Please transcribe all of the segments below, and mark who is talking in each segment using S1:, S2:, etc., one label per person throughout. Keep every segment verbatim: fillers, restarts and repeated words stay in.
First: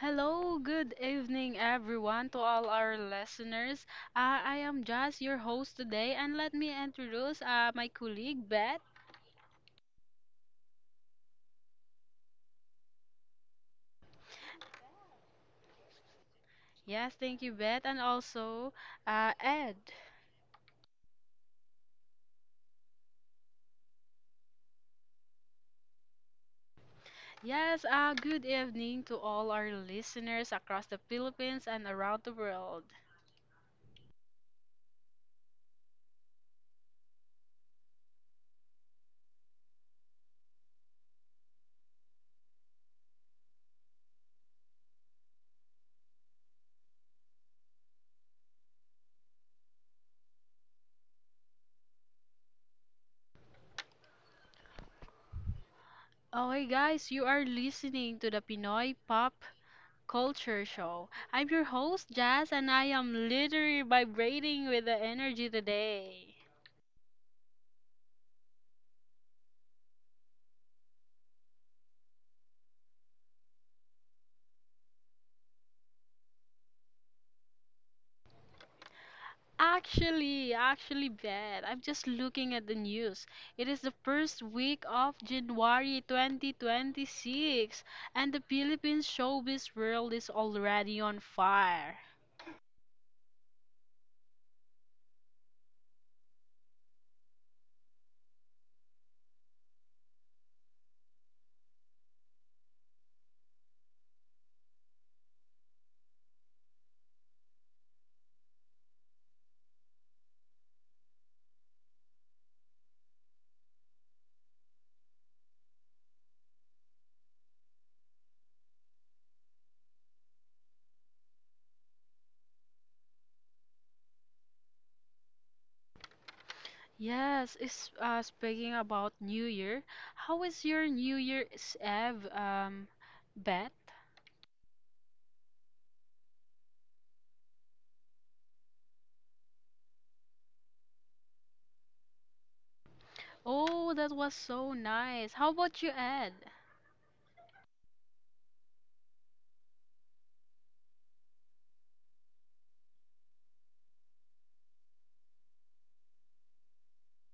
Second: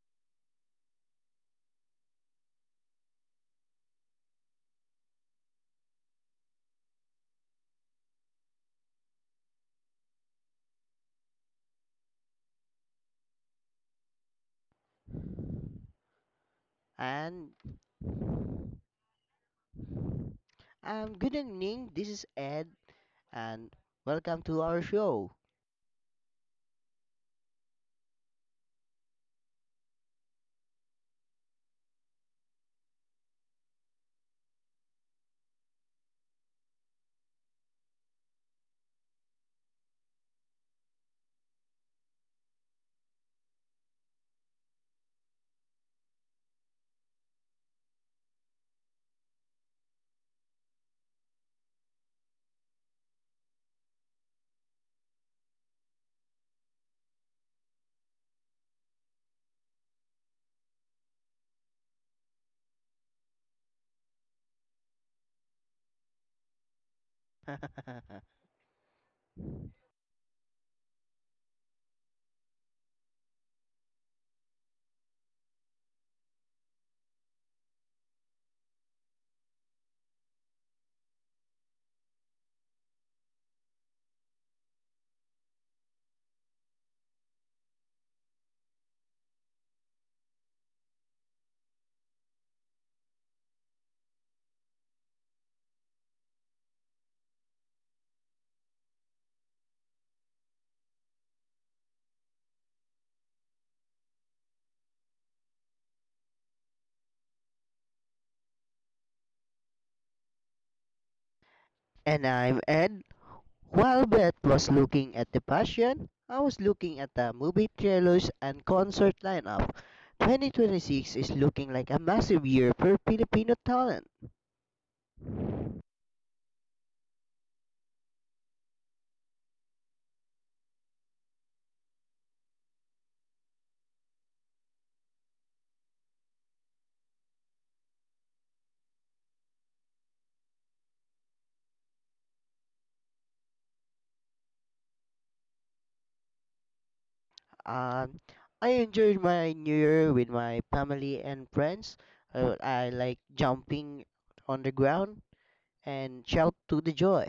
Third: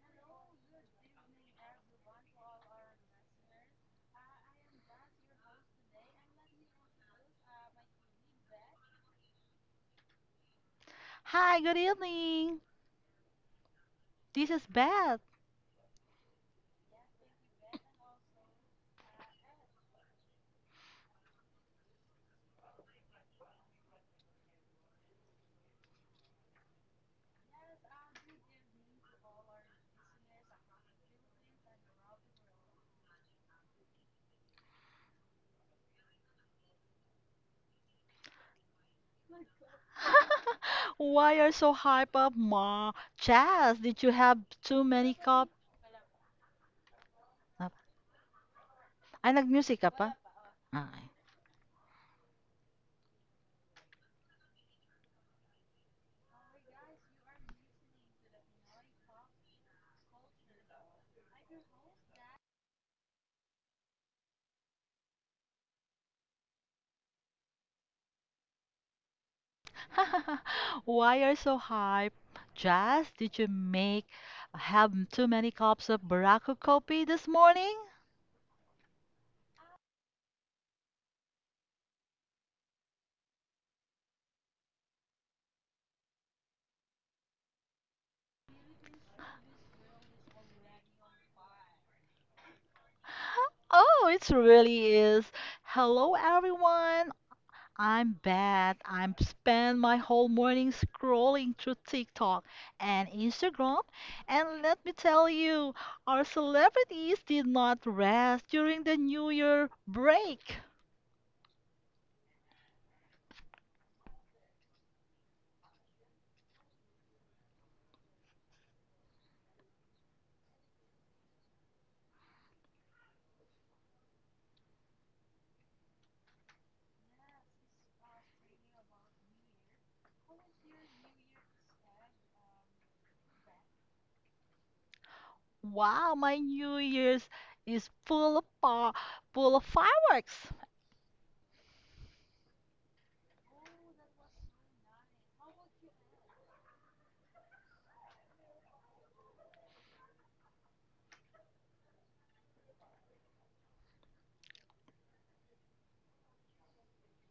S1: Hello, good evening, everyone, to all our listeners. Uh, I am Jazz, your host today, and let me introduce uh, my colleague, Beth.
S2: Hi, good evening. This is Beth.
S1: Yes, thank
S3: And
S1: you, Beth, and also uh, Ed.
S3: um, Good evening, this is Ed, and welcome to our show.
S1: Yes, uh, good evening to all our listeners across the Philippines and around the world.
S2: Why are so hype up, ma? Chaz, did you have too many cup? Ah, Ay, nag-music ka pa? Ay.
S1: Oh, hey guys, you are listening to the Pinoy Pop Culture Show. I'm your host, Jazz, and I am literally vibrating with the energy today.
S2: Why are so hype? Jazz? Did you make have too many cups of Barako coffee this morning?
S1: Actually, actually bad. I'm just looking at the news. It is the first week of January twenty twenty-six, and the Philippines showbiz world is already on fire.
S2: Oh, it really is. Hello, everyone. I'm bad. I'm spend my whole morning scrolling through TikTok and Instagram, and let me tell you, our celebrities did not rest during the New Year break.
S3: And I'm Ed. While Beth was looking at the passion, I was looking at the movie trailers and concert lineup. twenty twenty-six is looking like a massive year for Filipino talent.
S1: Yes, is uh, Speaking about New Year, how is your New Year's Eve, um, Beth?
S2: Wow, my New Year's is full of pa full of fireworks.
S1: Oh, that was so nice. How about you, Ed?
S3: Um, I enjoyed my new year with my family and friends. I, I like jumping on the ground and shout to the joy.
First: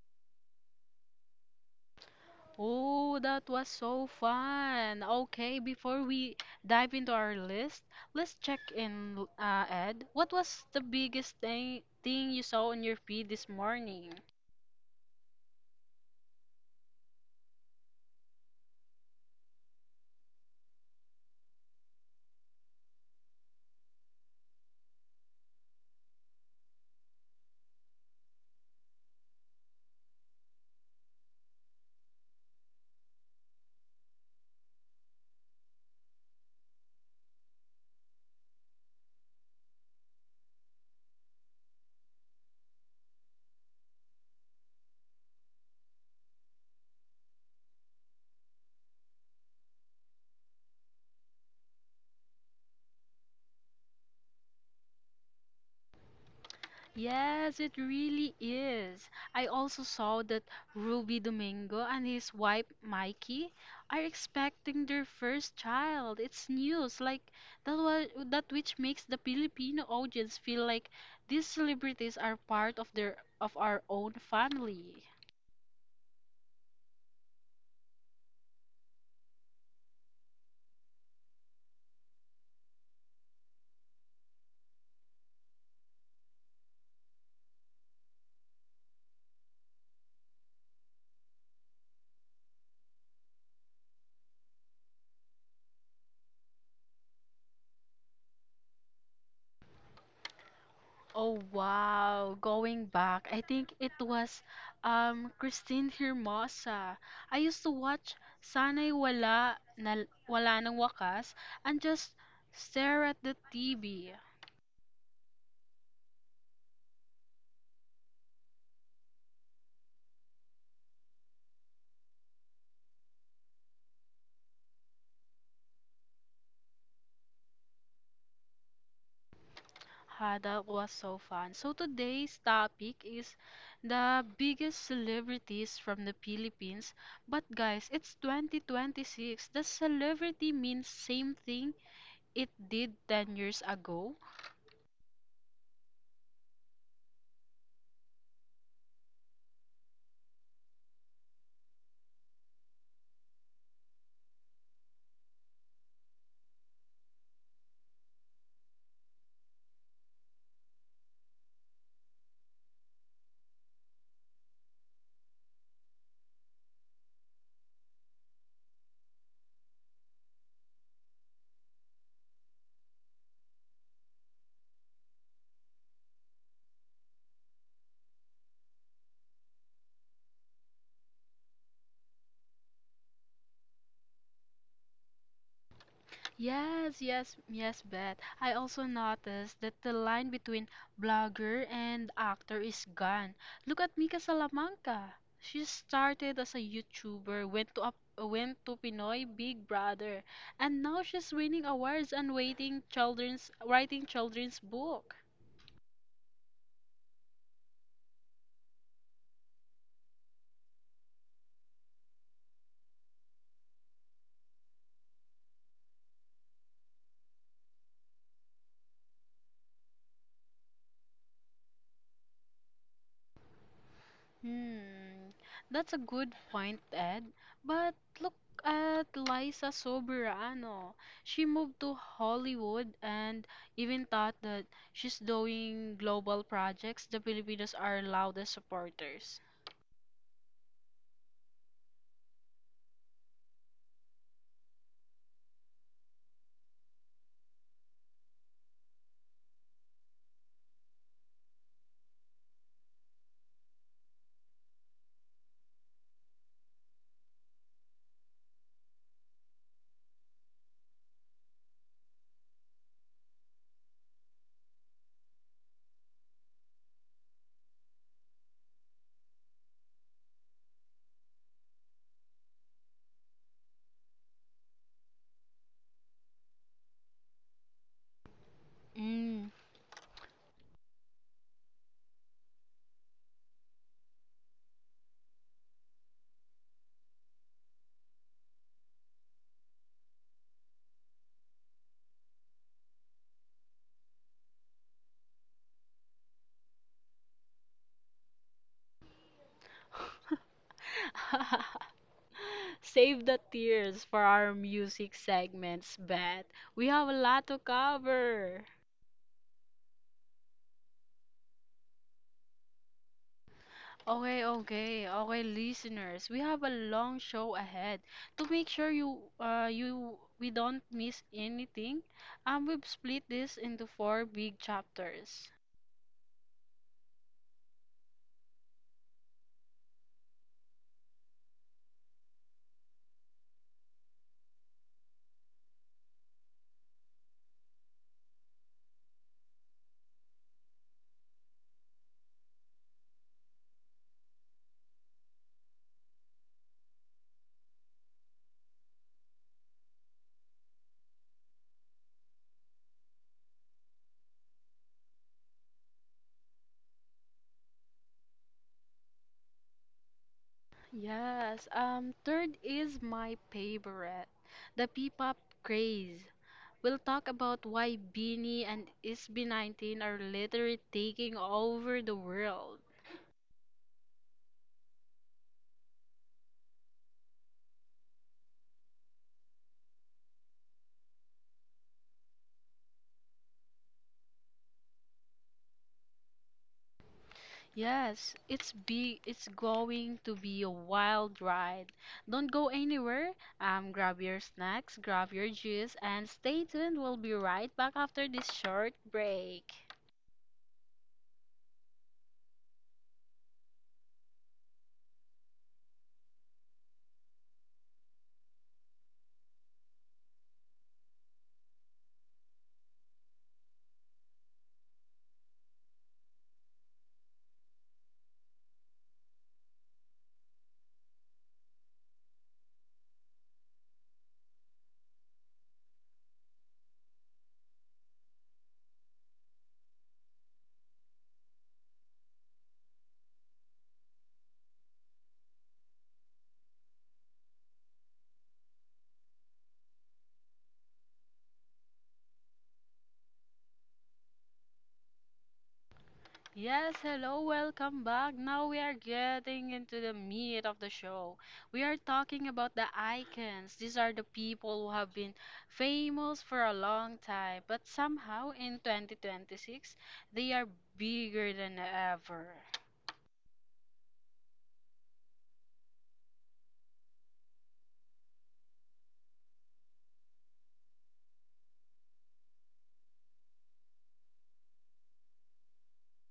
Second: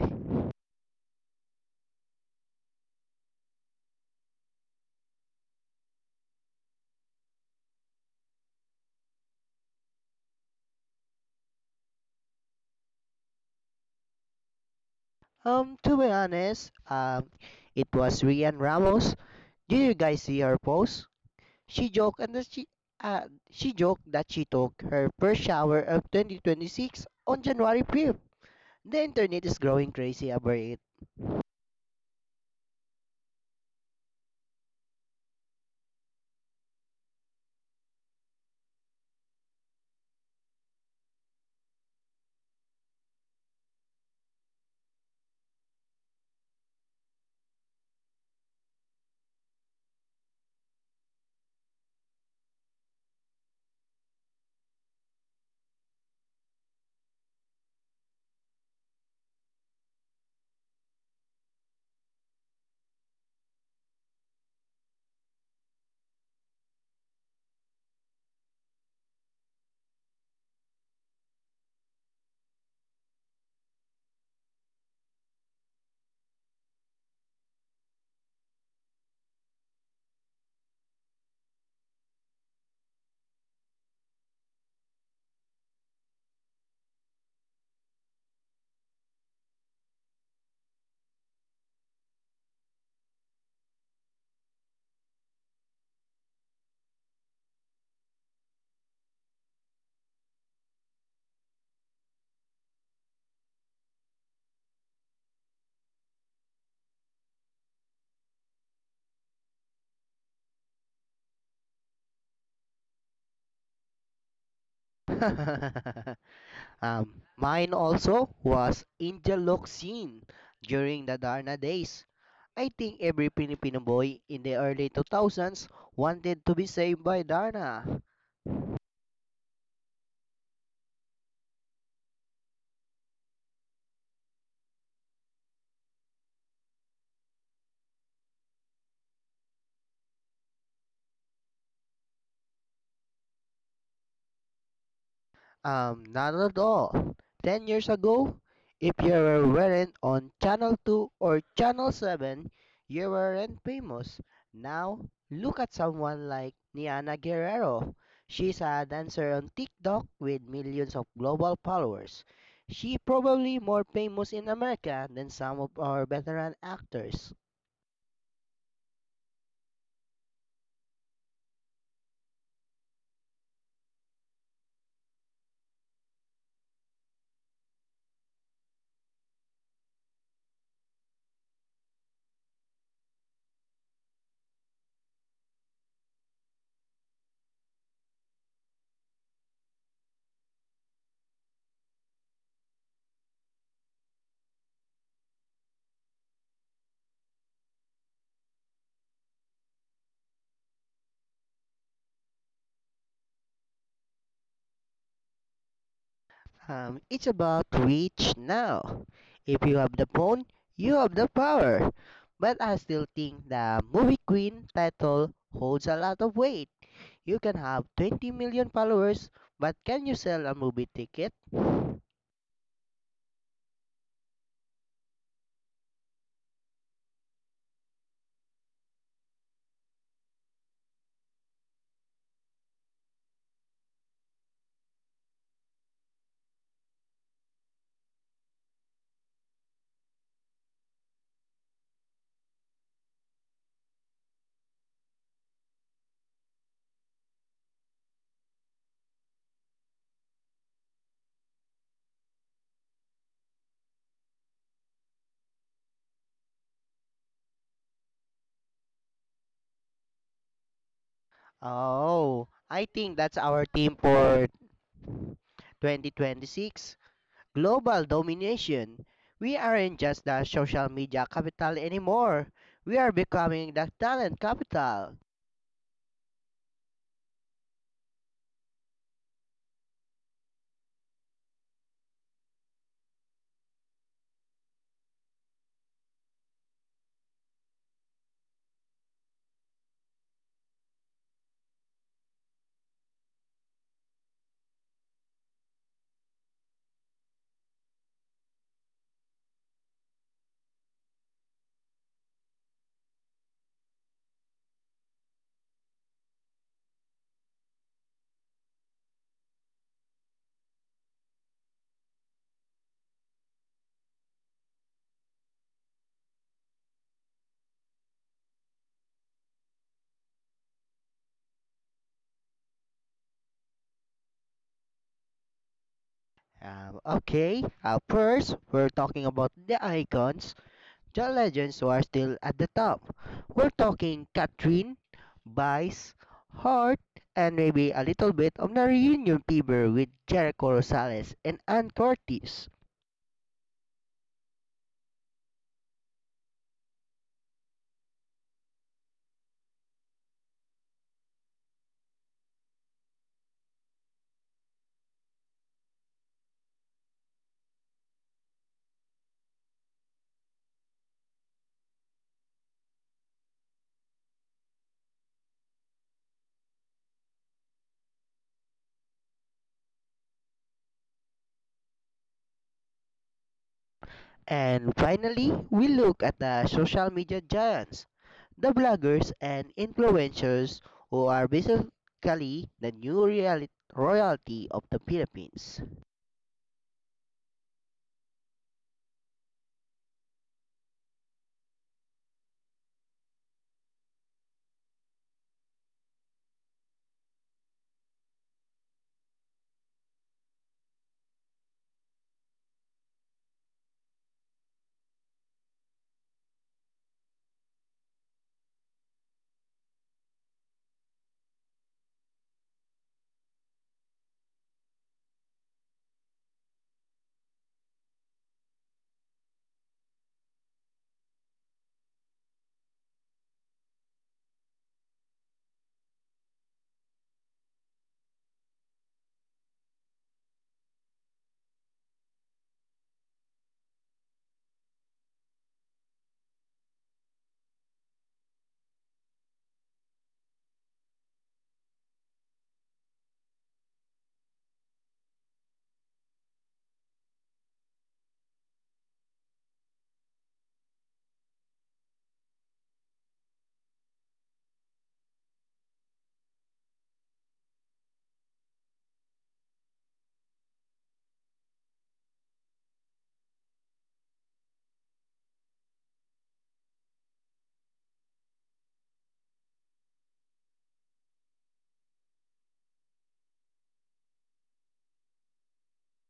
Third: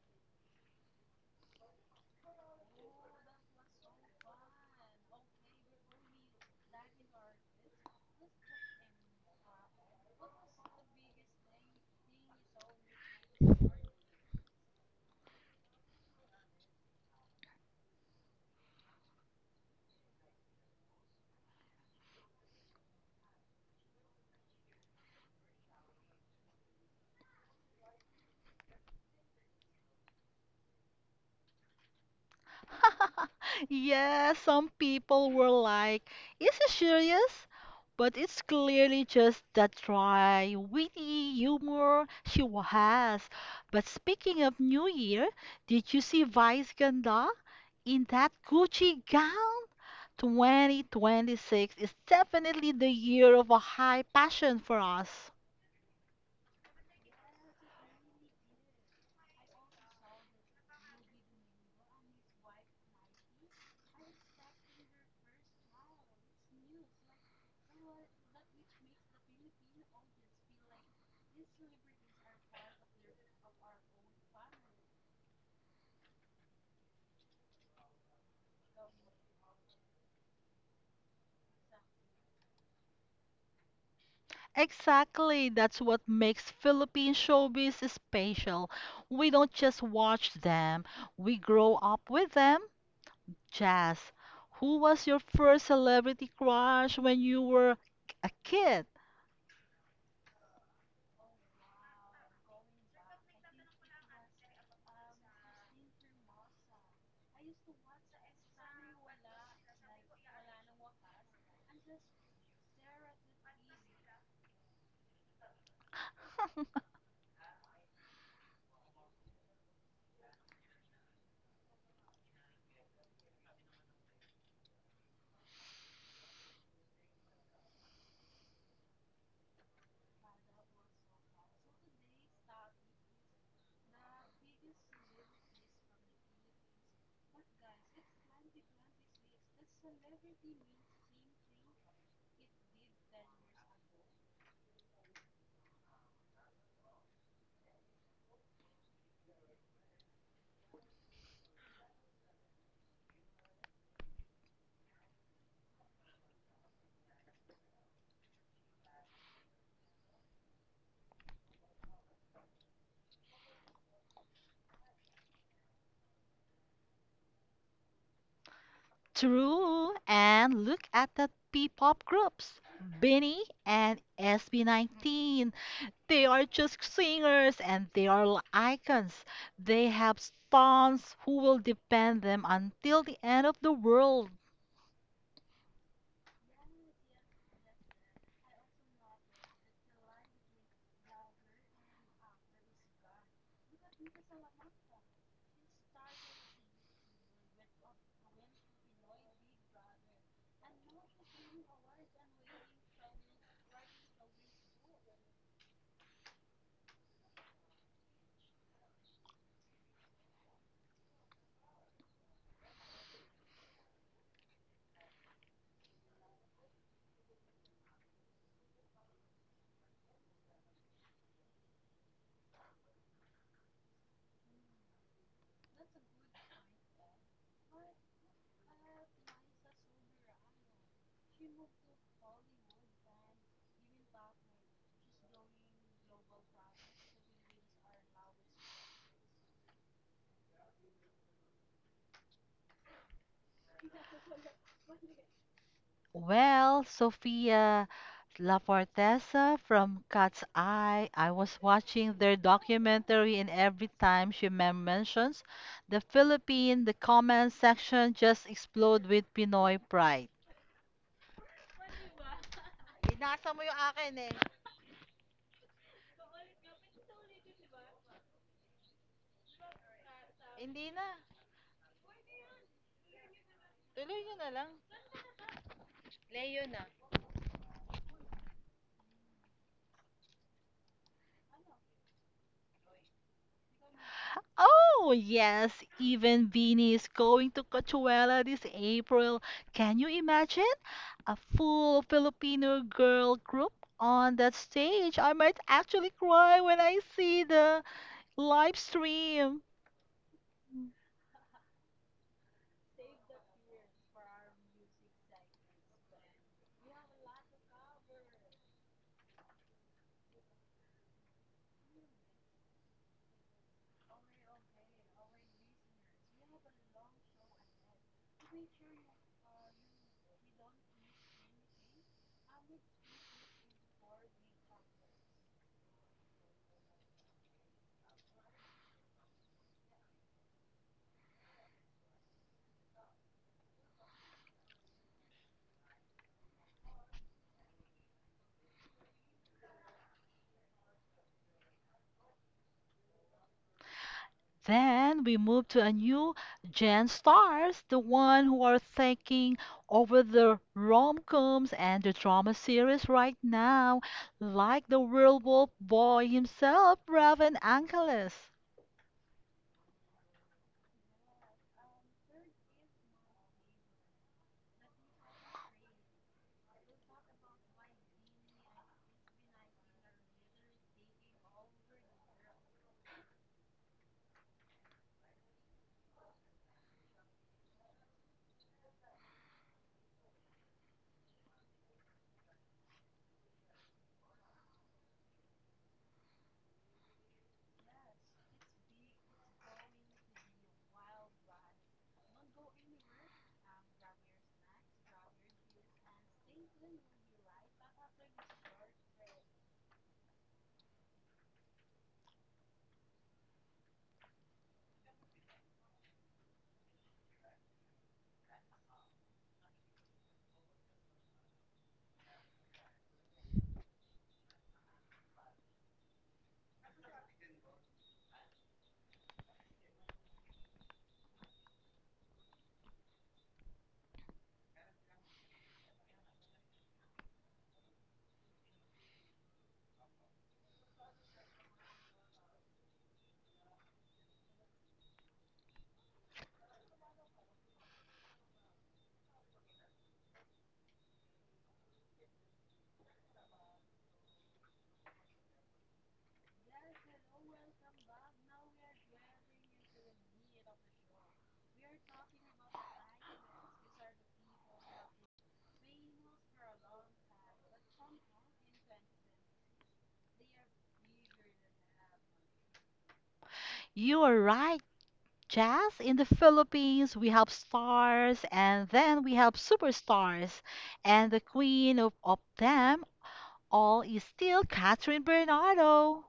S1: Oh, that was so fun. Okay, before we dive into our list, let's check in, uh, Ed. What was the biggest thing thing you saw on your feed this morning?
S3: Um, to be honest, um, it was Rian Ramos. Did you guys see her post? She joked and that she uh, she joked that she took her first shower of twenty twenty-six on January fifth. The internet is growing crazy about it.
S2: Yeah, some people were like, is he serious? But it's clearly just that dry, witty humor she wa- has. But speaking of New Year, did you see Vice Ganda in that Gucci gown? twenty twenty-six is definitely the year of a high passion for us.
S1: Yes, it really is. I also saw that Ruby Domingo and his wife Mikey are expecting their first child. It's news like that was that which makes the Filipino audience feel like these celebrities are part of their of our own family.
S2: Exactly. That's what makes Philippine showbiz special. We don't just watch them, we grow up with them. Jazz, who was your first celebrity crush when you were a kid?
S1: Oh wow, going back, I think it was um Christine Hermosa. I used to watch Sana'y Wala na Wala Nang Wakas and just stare at the T V.
S3: Um, mine also was Angel Locsin during the Darna days. I think every Filipino boy in the early two thousands wanted to be saved by Darna.
S1: Ha, that was so fun. So today's topic is the biggest celebrities from the Philippines. But guys, it's twenty twenty-six. Does celebrity mean same thing it did ten years ago?
S3: Um, not at all. Ten years ago, if you were wearing on Channel two or Channel seven, you weren't famous. Now, look at someone like Niana Guerrero. She's a dancer on TikTok with millions of global followers. She probably more famous in America than some of our veteran actors.
S2: True. And look at the P-pop groups, benny and S B nineteen. They are just singers and they are l- icons. They have fans who will defend them until the end of the world.
S1: Yes, yes, yes, Beth. I also noticed that the line between blogger and actor is gone. Look at Mika Salamanca. She started as a YouTuber, went to a, went to Pinoy Big Brother, and now she's winning awards and waiting children's writing children's book.
S3: Um, it's about reach now. If you have the phone, you have the power. But I still think the movie queen title holds a lot of weight. You can have twenty million followers, but can you sell a movie ticket?
S1: Hmm, that's a good point, Ed. But look at Liza Soberano. She moved to Hollywood and even thought that she's doing global projects. The Filipinos are loudest supporters.
S2: Well, Sofia Lafortesa from Cat's Eye, I was watching their documentary, and every time she men- mentions the Philippines, the comment section just explode with Pinoy pride.
S3: Oh, I think that's our theme for twenty twenty-six Global Domination. We aren't just the social media capital anymore. We are becoming the talent capital.
S1: Mm.
S2: Oh, yes, even Vinny is going to Coachella this April. Can you imagine? A full Filipino girl group on that stage. I might actually cry when I see the live stream.
S1: Save the tears for our music segments, Beth. We have a lot to cover. Okay, okay, okay, listeners. We have a long show ahead. To make sure you uh you we don't miss anything, um we've split this into four big chapters.
S3: Um, okay, uh, first, we're talking about the icons, the legends who are still at the top. We're talking Katrin, Vice, Hart, and maybe a little bit of the reunion fever with Jericho Rosales and Ann Curtis.
S2: Then we move to a new gen stars, the one who are taking over the rom-coms and the drama series right now, like the werewolf boy himself, Raven Angeles.
S1: Yes, um third is my favorite, the P-pop craze. We'll talk about why Beanie and I S B nineteen are literally taking over the world.
S3: And finally, we look at the social media giants, the bloggers and influencers who are basically the new reality royalty of the Philippines.
S1: Yes, it's be it's going to be a wild ride. Don't go anywhere. Um, grab your snacks, grab your juice, and stay tuned. We'll be right back after this short break. Yes, hello, welcome back. Now we are getting into the meat of the show. We are talking about the icons. These are the people who have been famous for a long time, but somehow in twenty twenty-six, they are bigger than ever.
S2: You are right, Jazz. In the Philippines, we have stars and then we have superstars. And the queen of, of them all is still Catherine Bernardo.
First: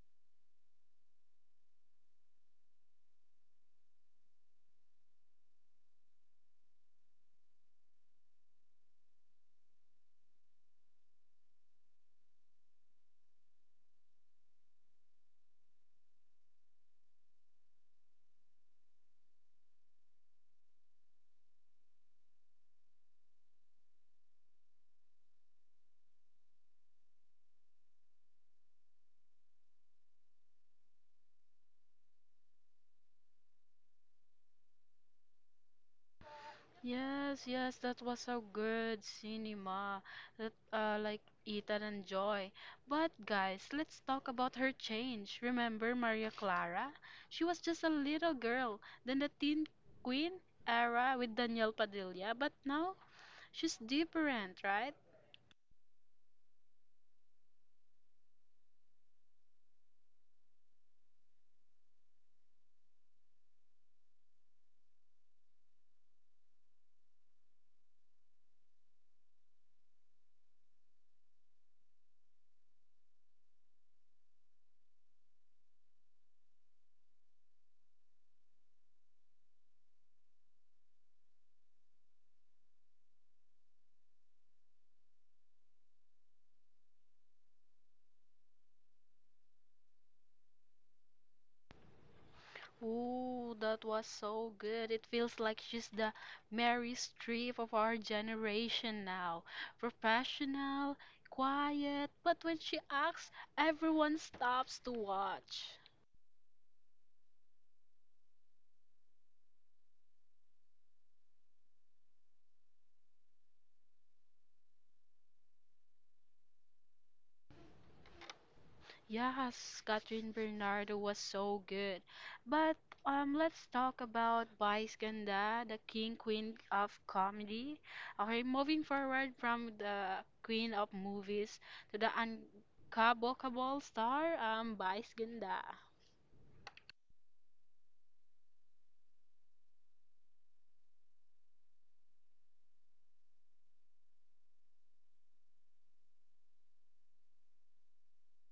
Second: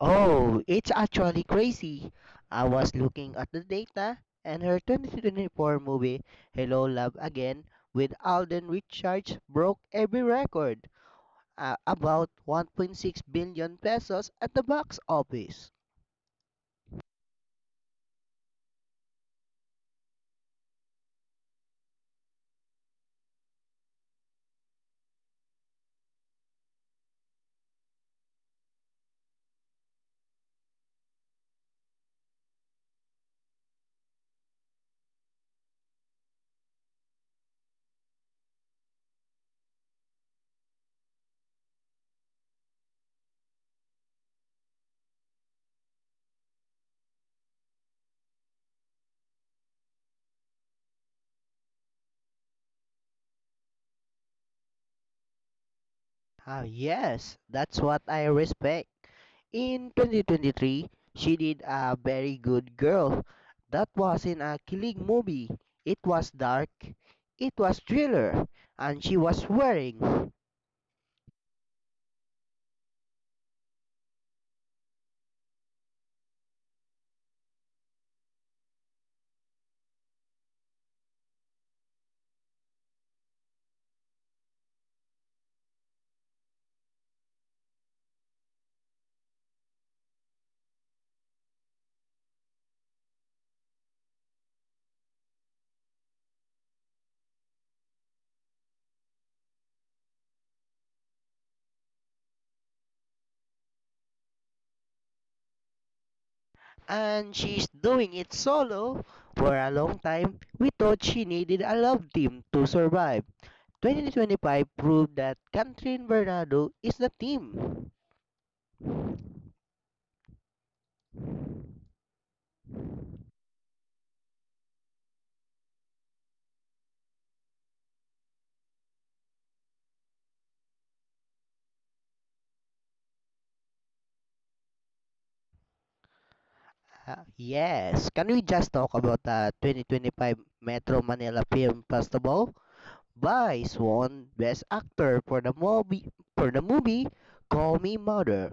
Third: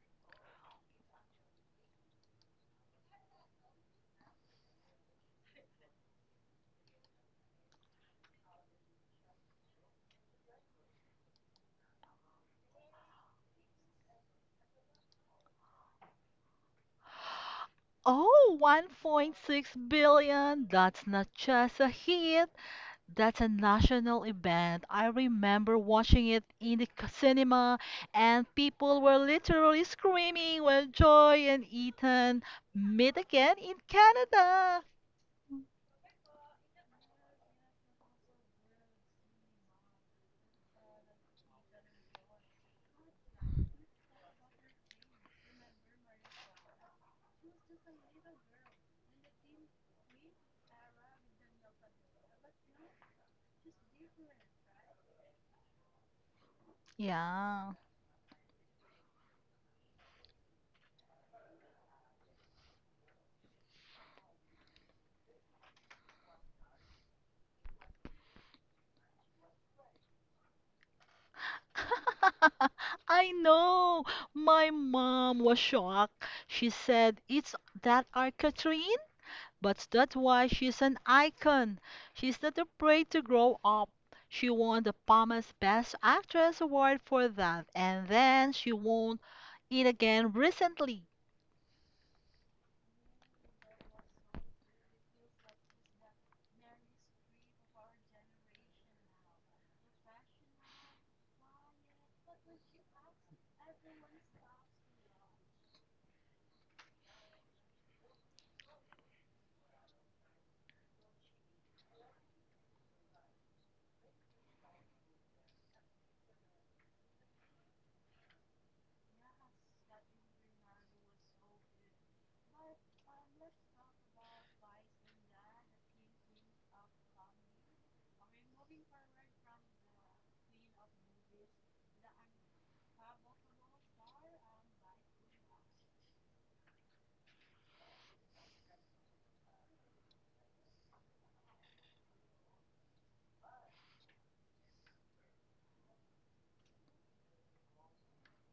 S3: Oh, it's actually crazy. I was looking at the data, and her twenty twenty-four movie, Hello Love Again, with Alden Richards broke every record, uh, about one point six billion pesos at the box office.
S2: Oh, one point six billion. That's not just a hit. That's a national event. I remember watching it in the c- cinema, and people were literally screaming when Joy and Ethan meet again in Canada.
S1: Yes, yes, that was a good cinema that uh, like Ethan and Joy. But guys, let's talk about her change. Remember Maria Clara? She was just a little girl, then the Teen Queen era with Danielle Padilla, but now she's different, right?
S3: Ah, yes,
S2: Yeah.
S3: that's what I respect. In twenty twenty-three, she did a very good girl. That wasn't a killing movie. It was dark. It was thriller, and she was wearing.
S2: I know. My mom was shocked. She said, "It's that our" But that's why she's an icon. She's not afraid to grow up. She won the Palme's Best Actress award for that, and then she won it again recently.
S1: Ooh, that was so good. It feels like she's the Mary Streep of our generation now. Professional, quiet, but when she acts, everyone stops to watch.
S3: And she's doing it solo. For a long time, we thought she needed a love team to survive. twenty twenty-five proved that Catherine Bernardo is the team.
S1: Yes, Catherine Bernardo was so good. But um, let's talk about Vice Ganda, the king queen of comedy. Okay, moving forward from the queen of movies to the uncabokable star, um, Vice Ganda.
S3: Uh, yes, can we just talk about the twenty twenty-five Metro Manila Film Festival? Vice won Best Actor for the movie for the movie Call Me Mother.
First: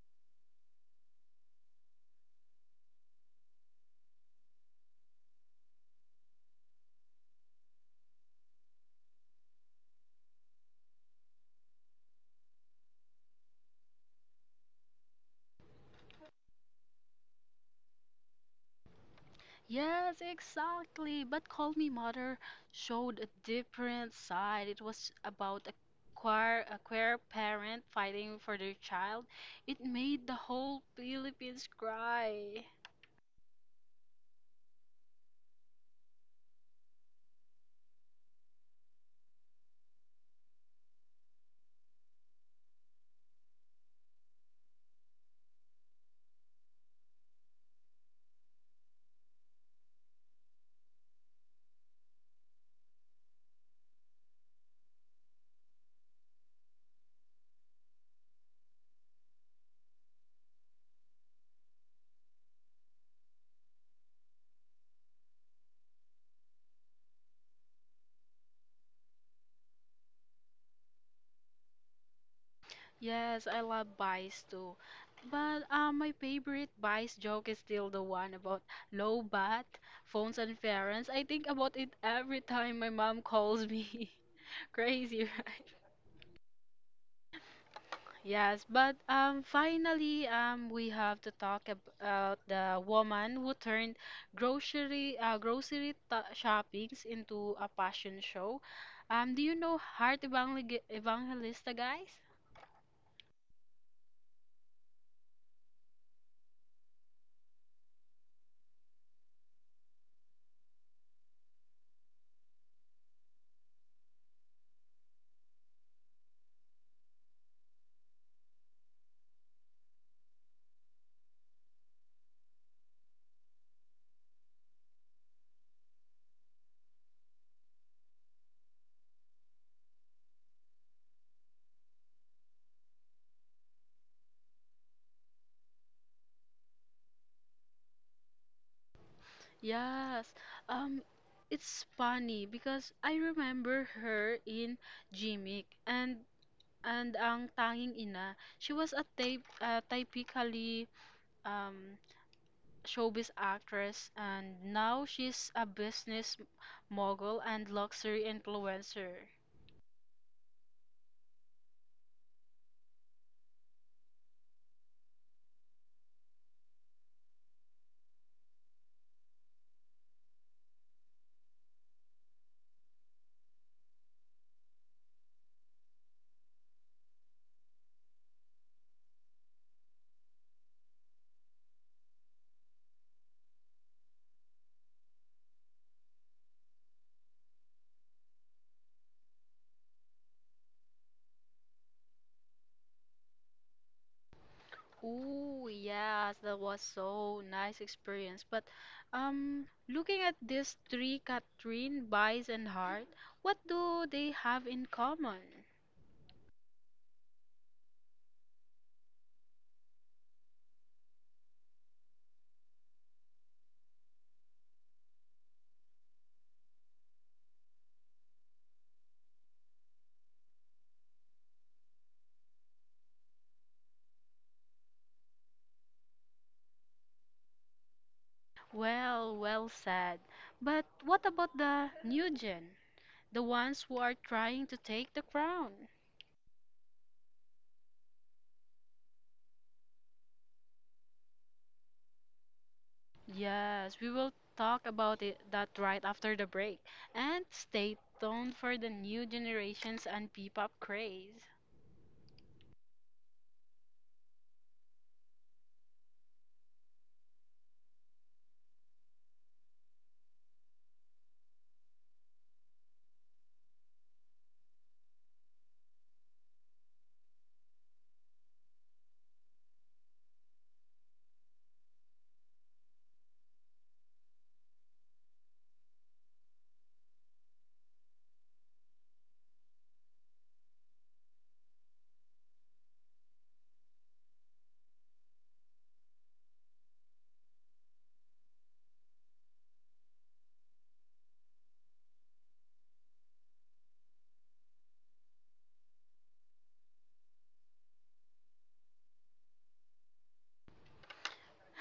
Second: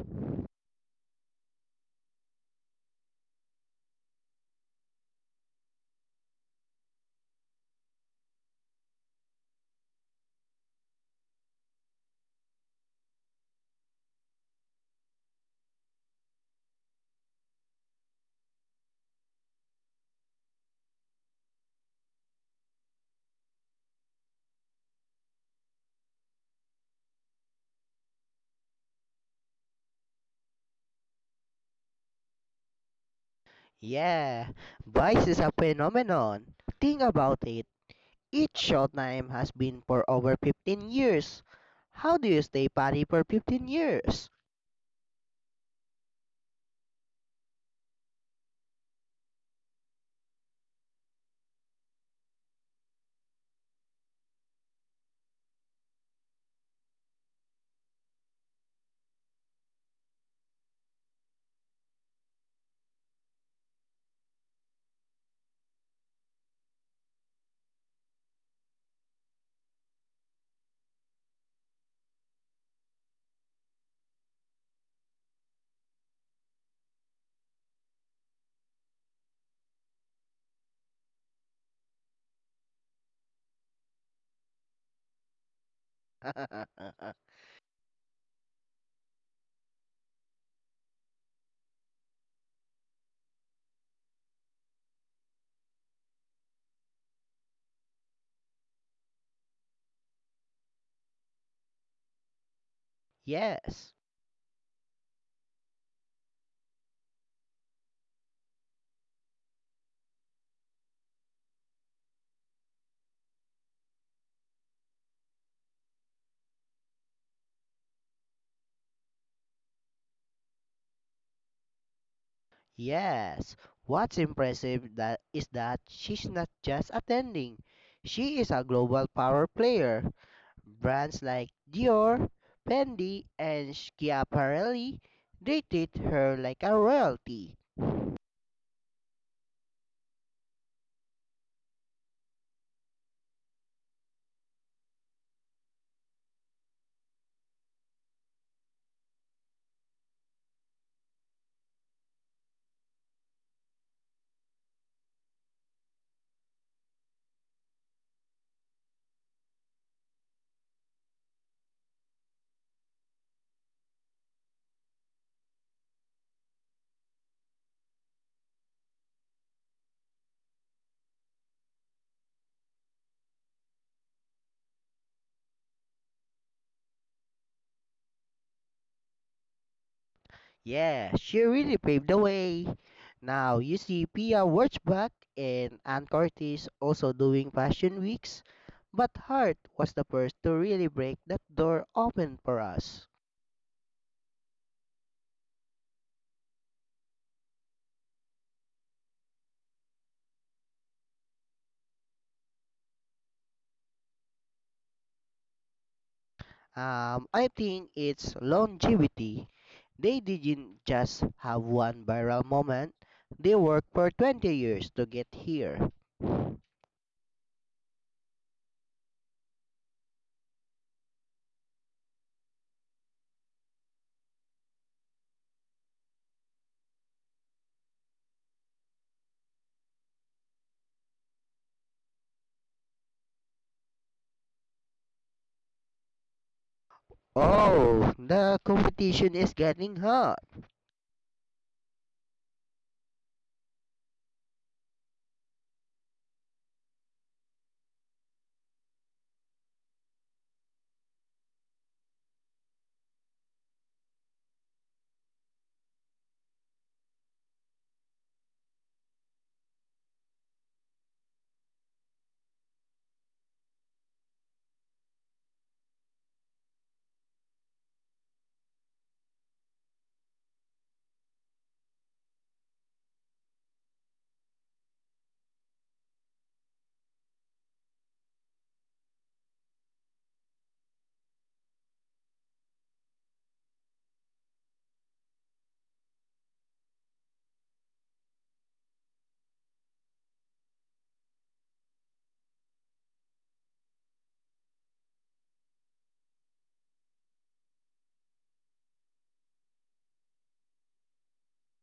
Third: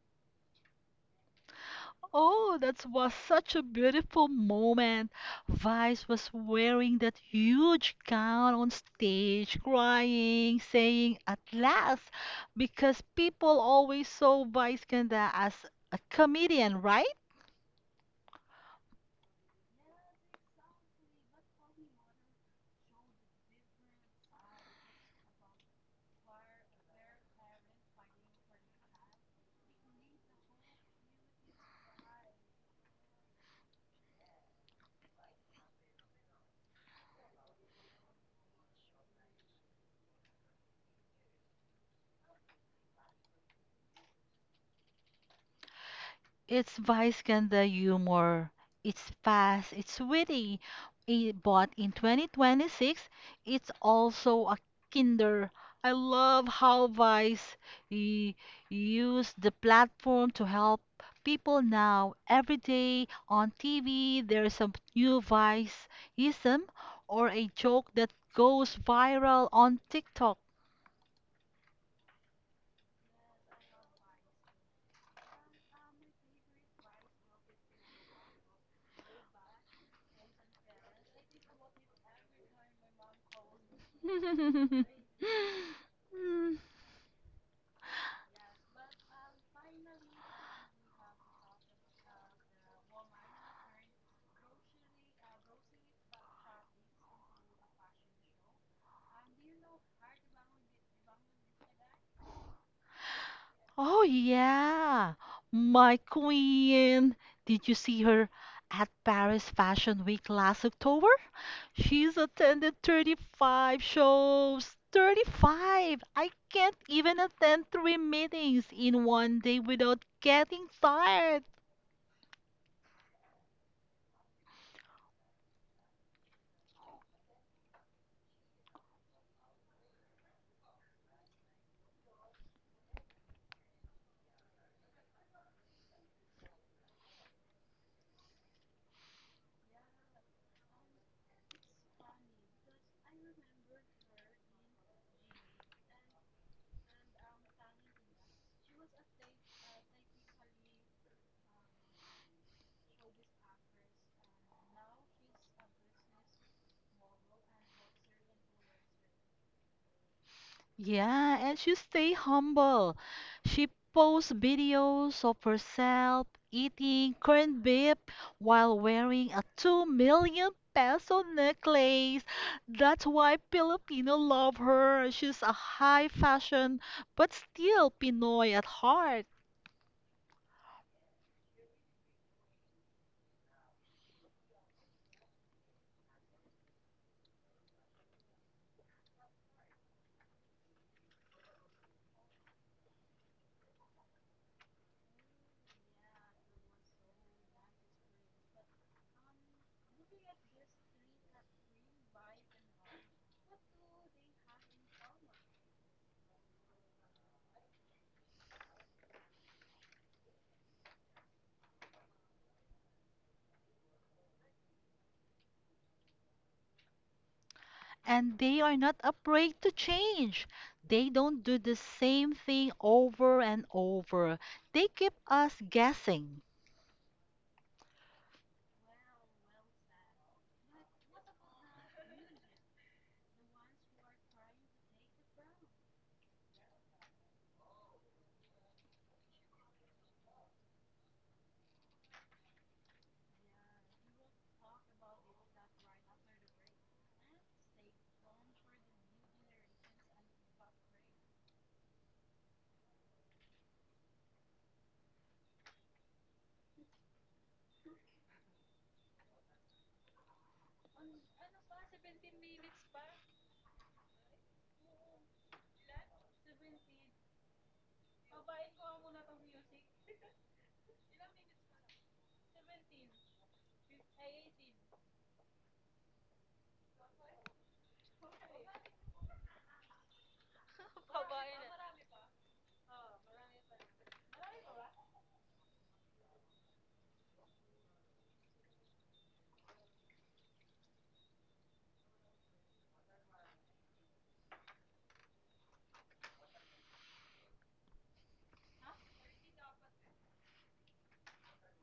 S2: Oh, that was such a beautiful moment. Vice was wearing that huge gown on stage, crying, saying at last, because people always saw Vice Ganda as a comedian, right?
S1: Yes, exactly. But Call Me Mother showed a different side. It was about a queer, a queer parent fighting for their child. It made the whole Philippines cry.
S3: Yeah, Vice is a phenomenon. Think about it. Each show time has been for over fifteen years. How do you stay party for fifteen years?
S2: It's vice ganda humor. It's fast, it's witty. I- but in twenty twenty-six, it's also a kinder. I love how Vice y- used the platform to help people now. Every day on T V, there's a new Viceism or a joke that goes viral on TikTok.
S1: Yes, I love Vice too. But uh, my favorite Vice joke is still the one about low bat, phones and parents. I think about it every time my mom calls me. Crazy, right? Yes, but um, finally, um, we have to talk about the woman who turned grocery uh, grocery ta shoppings into a passion show. Um, do you know Heart Evangel Evangelista, guys?
S3: Yes,
S2: Oh, yeah. My queen. Did you see her at Paris Fashion Week last October? She's attended thirty-five shows. thirty-five! I can't even attend three meetings in one day without getting tired.
S3: yes. What's impressive that is that she's not just attending. She is a global power player. Brands like Dior, Fendi, and Schiaparelli they treat her like a royalty.
S1: Yes. Um, it's funny because I remember her in Jimmick and and ang tanging ina. She was a type uh, typically um showbiz actress, and now she's a business mogul and luxury influencer.
S2: Yeah, and she stay humble. She posts videos of herself eating corned beef while wearing a two million peso necklace. That's why Filipino love her. She's a high fashion, but still Pinoy at heart.
S3: Yeah, she really paved the way. Now you see Pia Wurtzbach and Ann Curtis also doing fashion weeks, but Hart was the first to really break that door open for us.
S1: Ooh, yes, that was so nice experience. But um, looking at these three, Catherine, Bice, and Hart, what do they have in common?
S3: Um, I think it's longevity. They didn't just have one viral moment, they worked for twenty years to get here.
S2: And they are not afraid to change. They don't do the same thing over and over. They keep us guessing.
S1: Well, well said. But what about the new gen? The ones who are trying to take the crown?
S3: Oh, the competition is getting hot.
S1: Yes, we will talk about it that right after the break. And stay tuned for the new generations and P-pop craze.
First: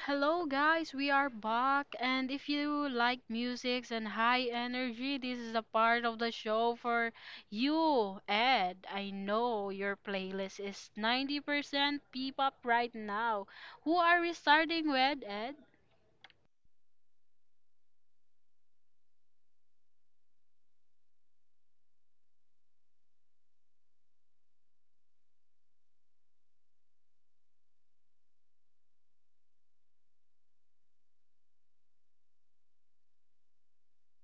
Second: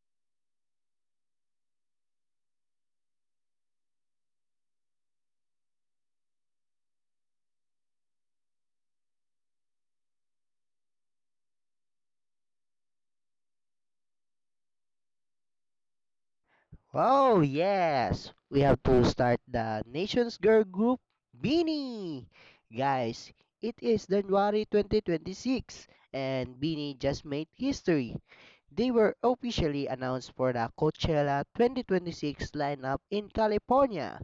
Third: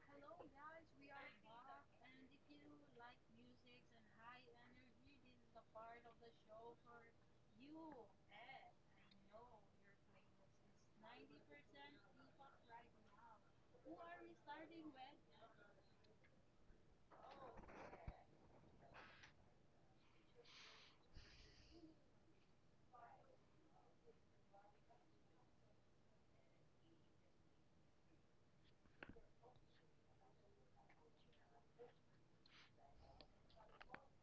S1: Hello guys, we are back and if you like music and high energy, this is a part of the show for you, Ed. I know your playlist is ninety percent P-pop right now. Who are we starting with, Ed?
S3: Oh, yes. We have to start the nation's girl group, Beanie. Guys, it is January twenty twenty-six and Beanie just made history. They were officially announced for the Coachella twenty twenty-six lineup in California.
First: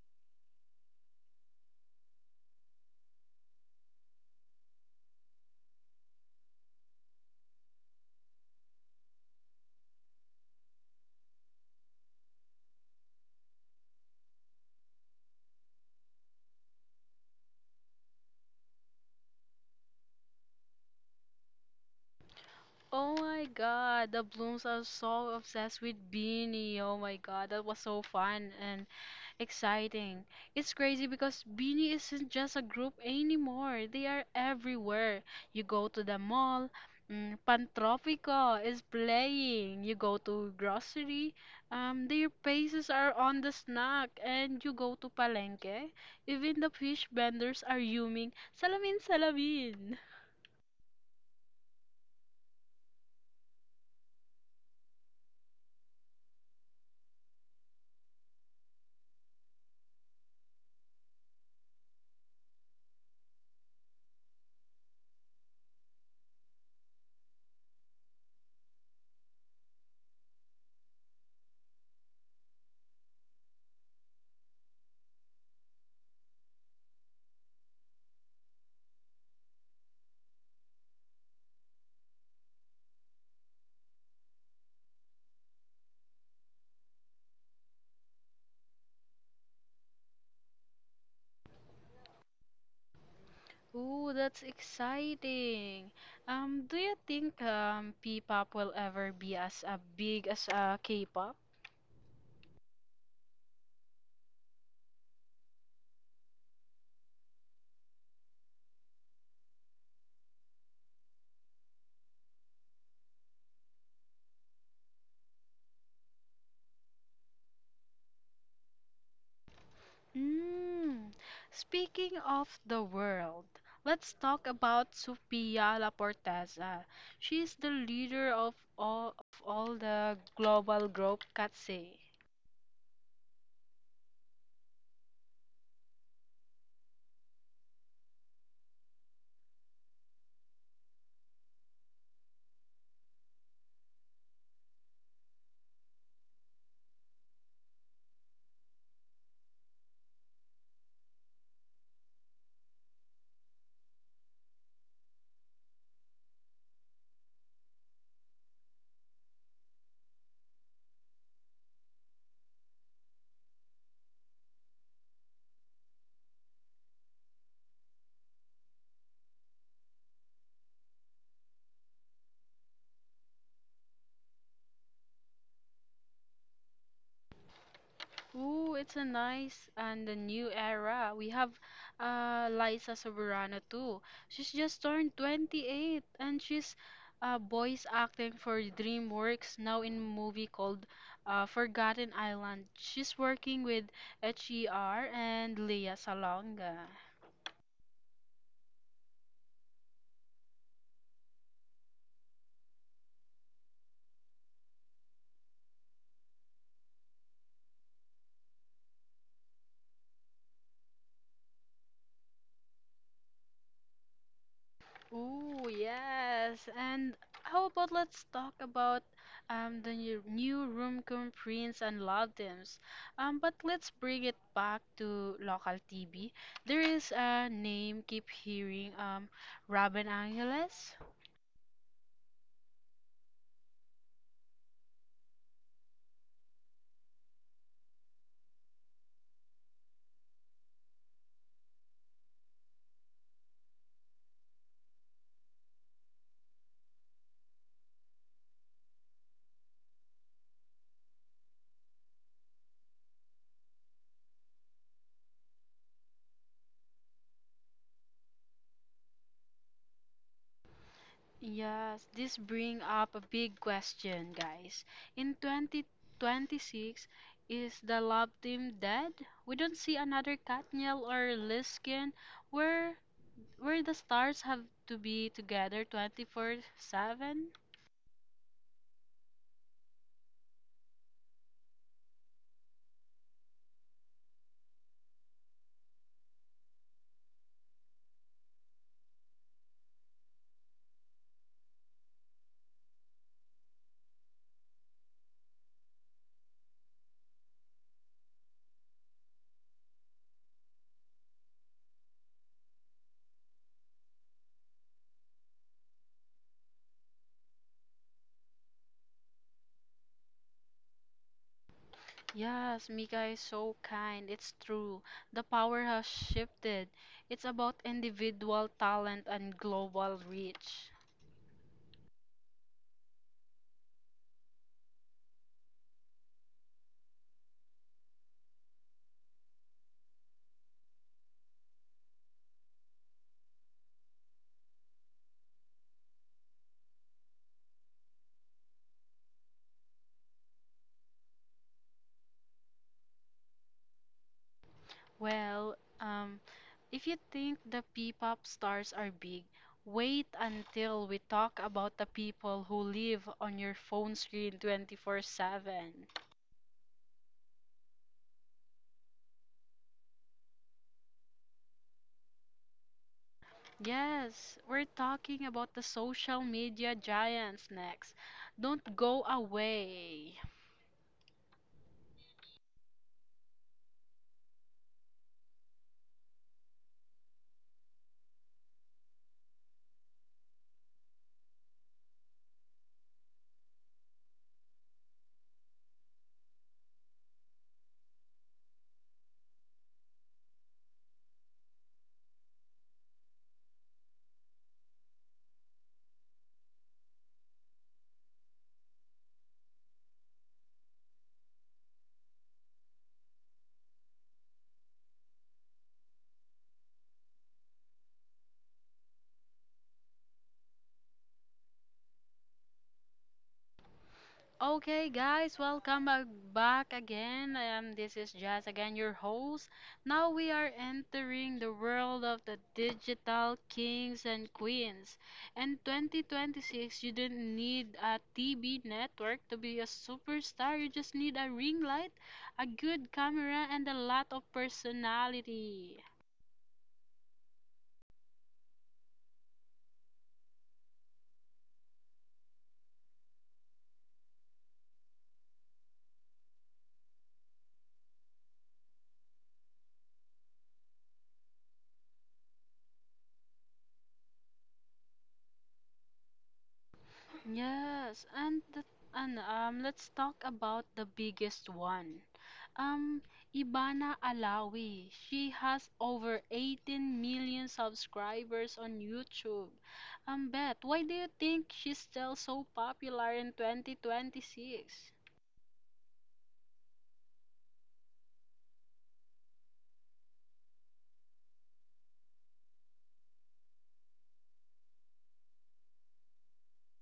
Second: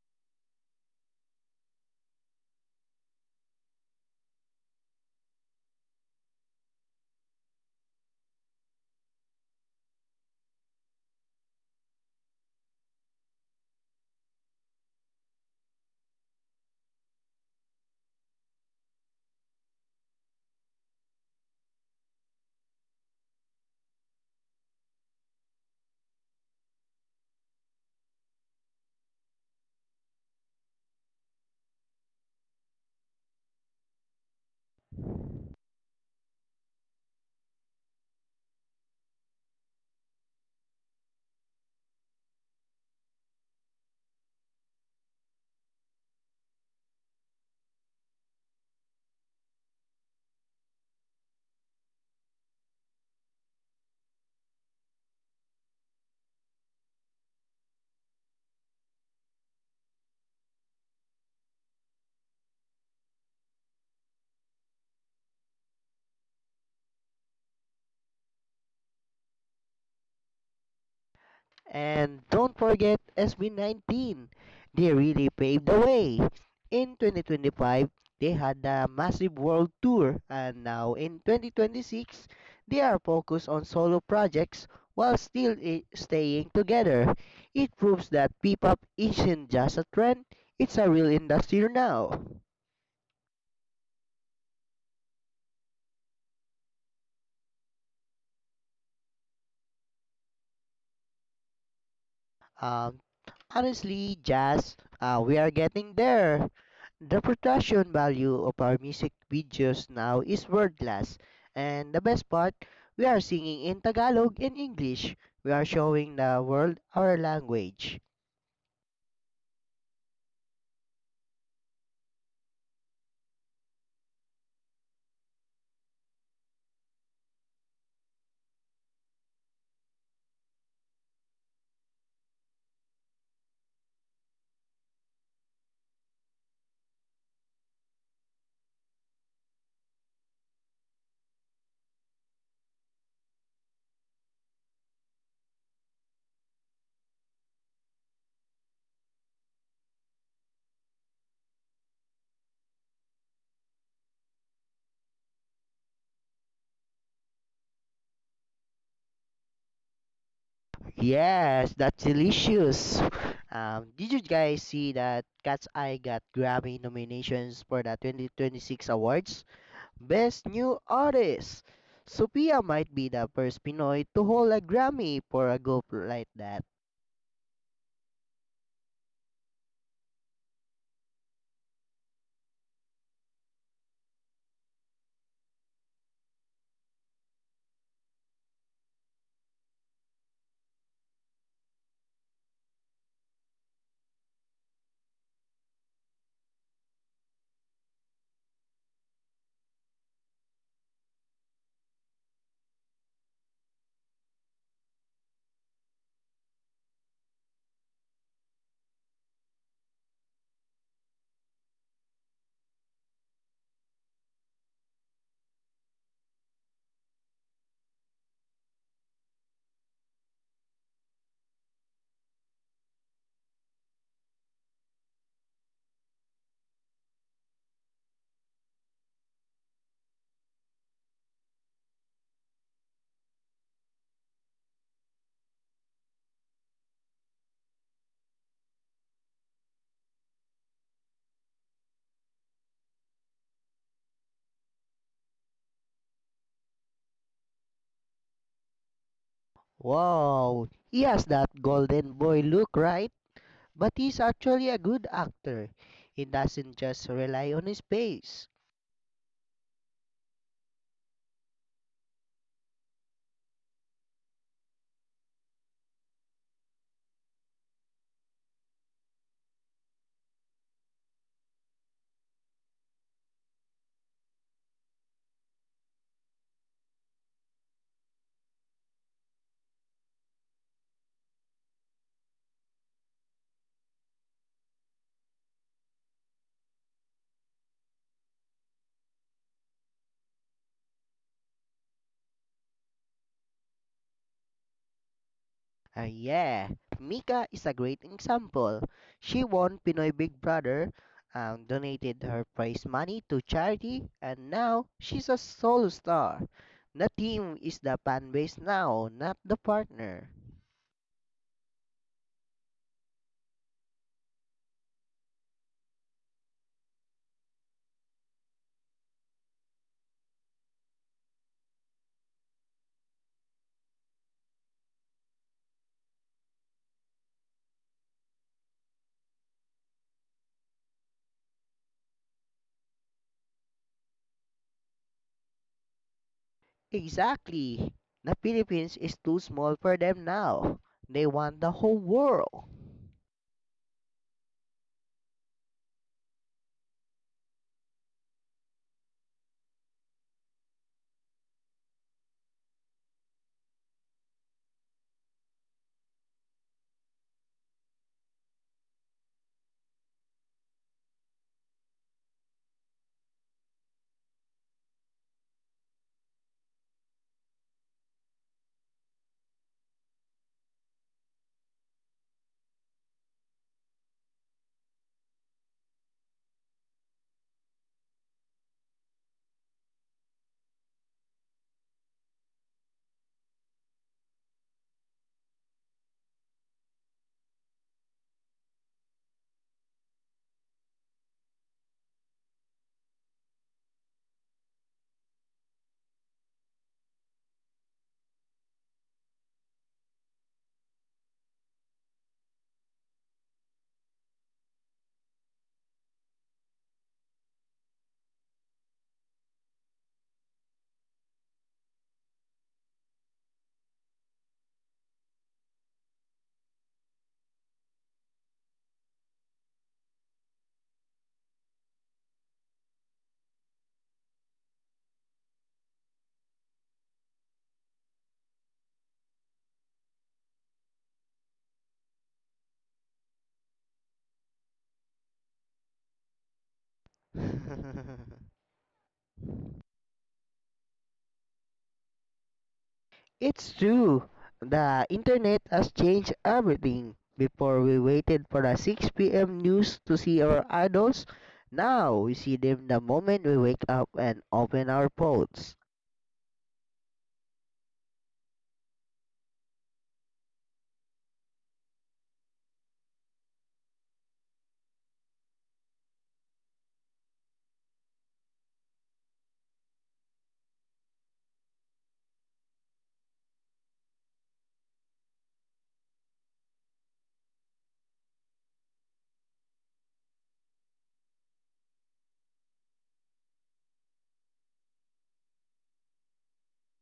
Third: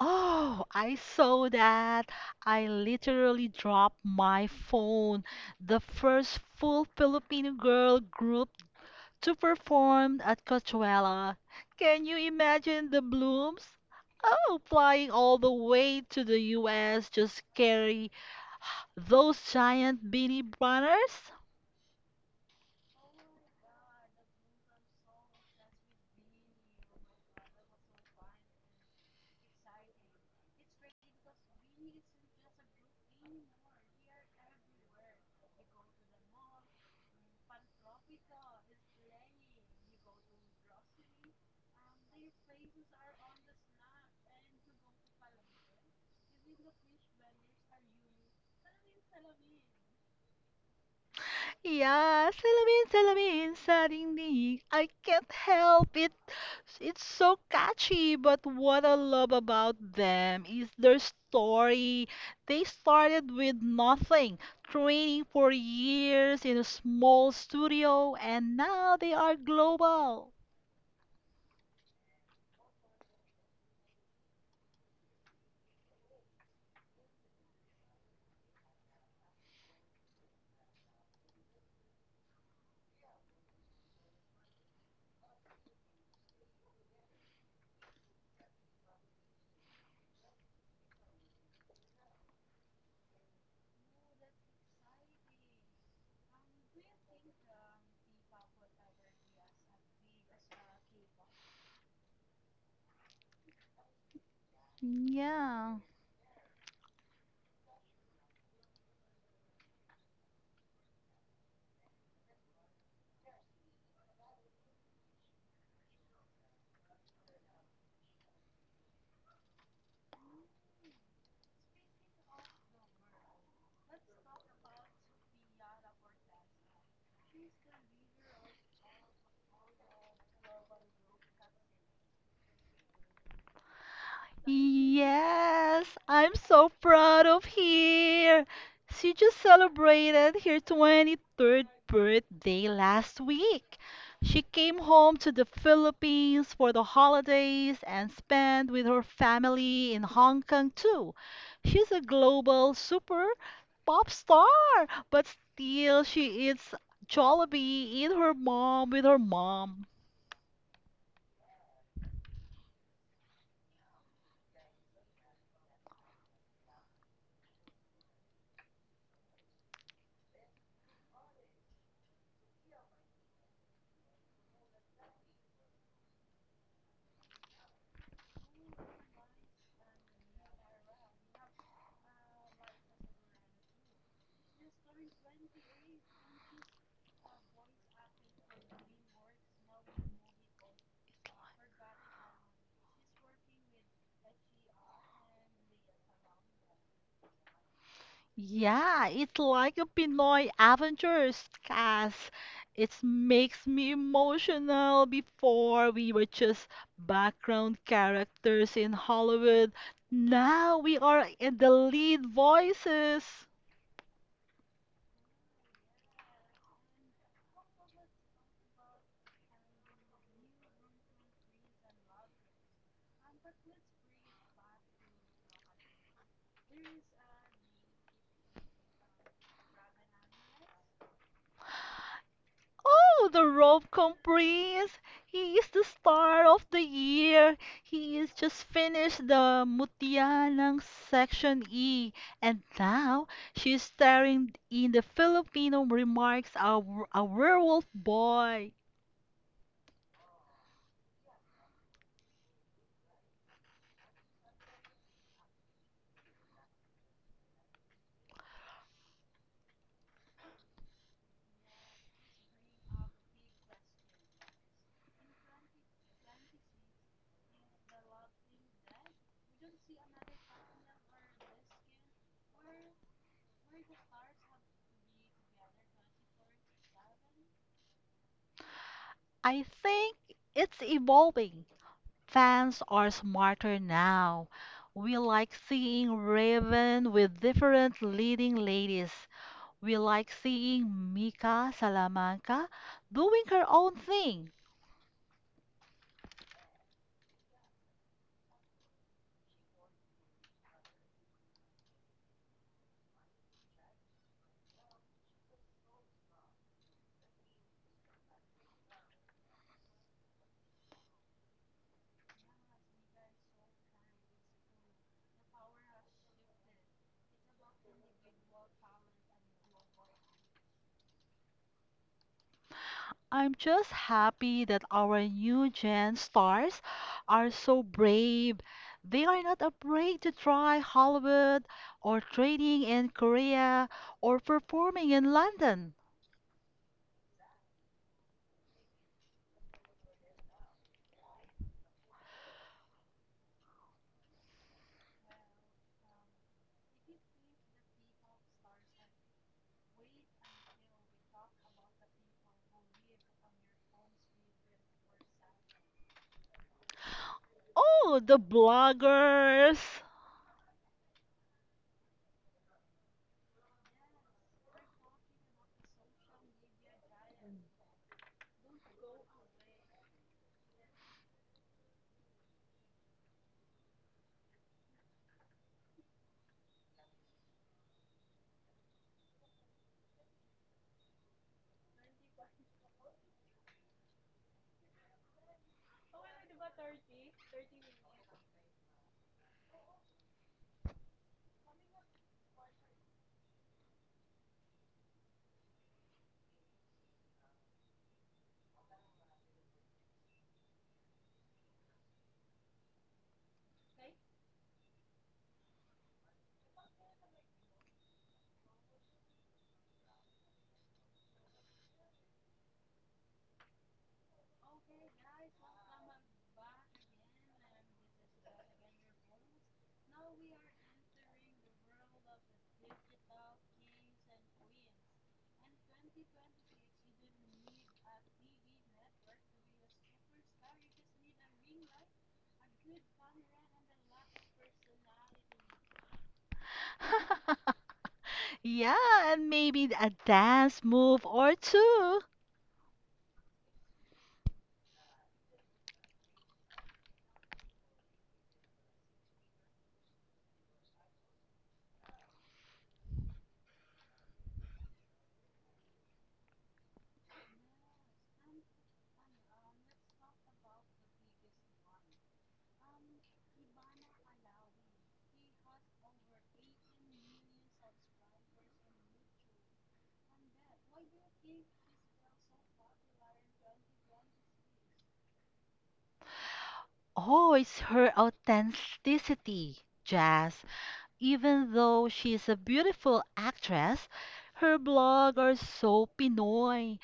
S2: Oh, I saw that. I literally dropped my phone. The first full Filipino girl group to perform at Coachella. Can you imagine the blooms? Oh, flying all the way to the U S just carry those giant beanie banners?
S1: Oh my god, the Blooms are so obsessed with Beanie. Oh my god, that was so fun and exciting. It's crazy because Beanie isn't just a group anymore. They are everywhere. You go to the mall, mm, Pantropico is playing. You go to grocery, um, their faces are on the snack. And you go to Palenque, even the fish vendors are yuming, salamin, salamin.
S2: Yeah, salamin, salamin sa dingding. I can't help it. It's so catchy, but what I love about them is their story. They started with nothing, training for years in a small studio, and now they are global.
S3: And don't forget S B nineteen. They really paved the way. In twenty twenty-five, they had a massive world tour and now in twenty twenty-six, they are focused on solo projects while still i- staying together. It proves that P-pop isn't just a trend, it's a real industry now.
S1: Ooh, that's exciting. Um, do you think um P-pop will ever be as uh, big as uh, K-pop?
S3: Um, honestly, jazz, uh, we are
S2: Yeah.
S3: getting there. The production value of our music videos now is world class. And the best part, we are singing in Tagalog and English. We are showing the world our language.
S1: Mm. Speaking of the world, let's talk about Sophia Laporteza. She is the leader of all of all the global group Katsay.
S2: Yes, I'm so proud of her. She just celebrated her twenty-third birthday last week. She came home to the Philippines for the holidays and spent with her family in Hong Kong too. She's a global super pop star, but still she eats Jollibee in her mom with her mom.
S3: Yes, that's delicious. Um, did you guys see that Cat's Eye got Grammy nominations for the twenty twenty-six awards? Best New Artist. Sophia might be the first Pinoy to hold a Grammy for a group like that.
S1: Ooh, it's a nice and a new era. We have uh Liza Soberano too. She's just turned twenty-eight and she's uh voice acting for DreamWorks now in a movie called uh Forgotten Island. She's working with H E R and Lea Salonga.
S2: Yeah, it's like a Pinoy Avengers cast. It makes me emotional. Before we were just background characters in Hollywood. Now we are in the lead voices.
S1: Ooh, yes. And how about let's talk about um the new, new Roomcom prints and love themes. Um, but let's bring it back to local T V. There is a name keep hearing um Robin Angeles.
S2: Oh, the Robcom Prince! He is the star of the year. He is just finished the Mutianang Section E, and now she is starring in the Filipino Remarks of A Werewolf Boy.
S3: Wow, he has that golden boy look, right? But he's actually a good actor. He doesn't just rely on his face.
S1: Yes, this bring up a big question, guys. In twenty twenty-six, is the love team dead? We don't see another Katniel or Liskin. Where where the stars have to be together twenty-four seven?
S2: I think it's evolving. Fans are smarter now. We like seeing Raven with different leading ladies. We like seeing Mika Salamanca doing her own thing.
S3: And yeah, Mika is a great example. She won Pinoy Big Brother and donated her prize money to charity, and now she's a solo star. The team is the fan base now, not the partner.
S1: Yes, Mika is so kind. It's true. The power has shifted. It's about individual talent and global reach.
S2: I'm just happy that our new gen stars are so brave. They are not afraid to try Hollywood or training in Korea or performing in London.
S3: Exactly. The Philippines is too small for them now. They want the whole world.
S1: Well, um, if you think the P-pop stars are big, wait until we talk about the people who live on your phone screen twenty-four seven.
S2: Oh, the bloggers!
S1: Yes, we're talking about the social media giants next. Don't go away. Okay, guys, welcome back, back again. Um, this is Jazz again, your host. Now we are entering the world of the digital kings and queens. In twenty twenty-six, you don't need a T V network to be a superstar. You just need a ring light, a good camera, and a lot of personality.
S2: Yeah, and maybe a dance move or two.
S3: It's true. The internet has changed everything. Before we waited for the six p m news to see our idols, now we see them the moment we wake up and open our phones.
S1: Yes, and the, and um, Let's talk about the biggest one. Um, Ibana Alawi. She has over eighteen million subscribers on YouTube. Um, Beth, why do you think she's still so popular in twenty twenty-six?
S2: Oh, it's her authenticity, Jazz. Even though she's a beautiful actress, her blog are so Pinoy.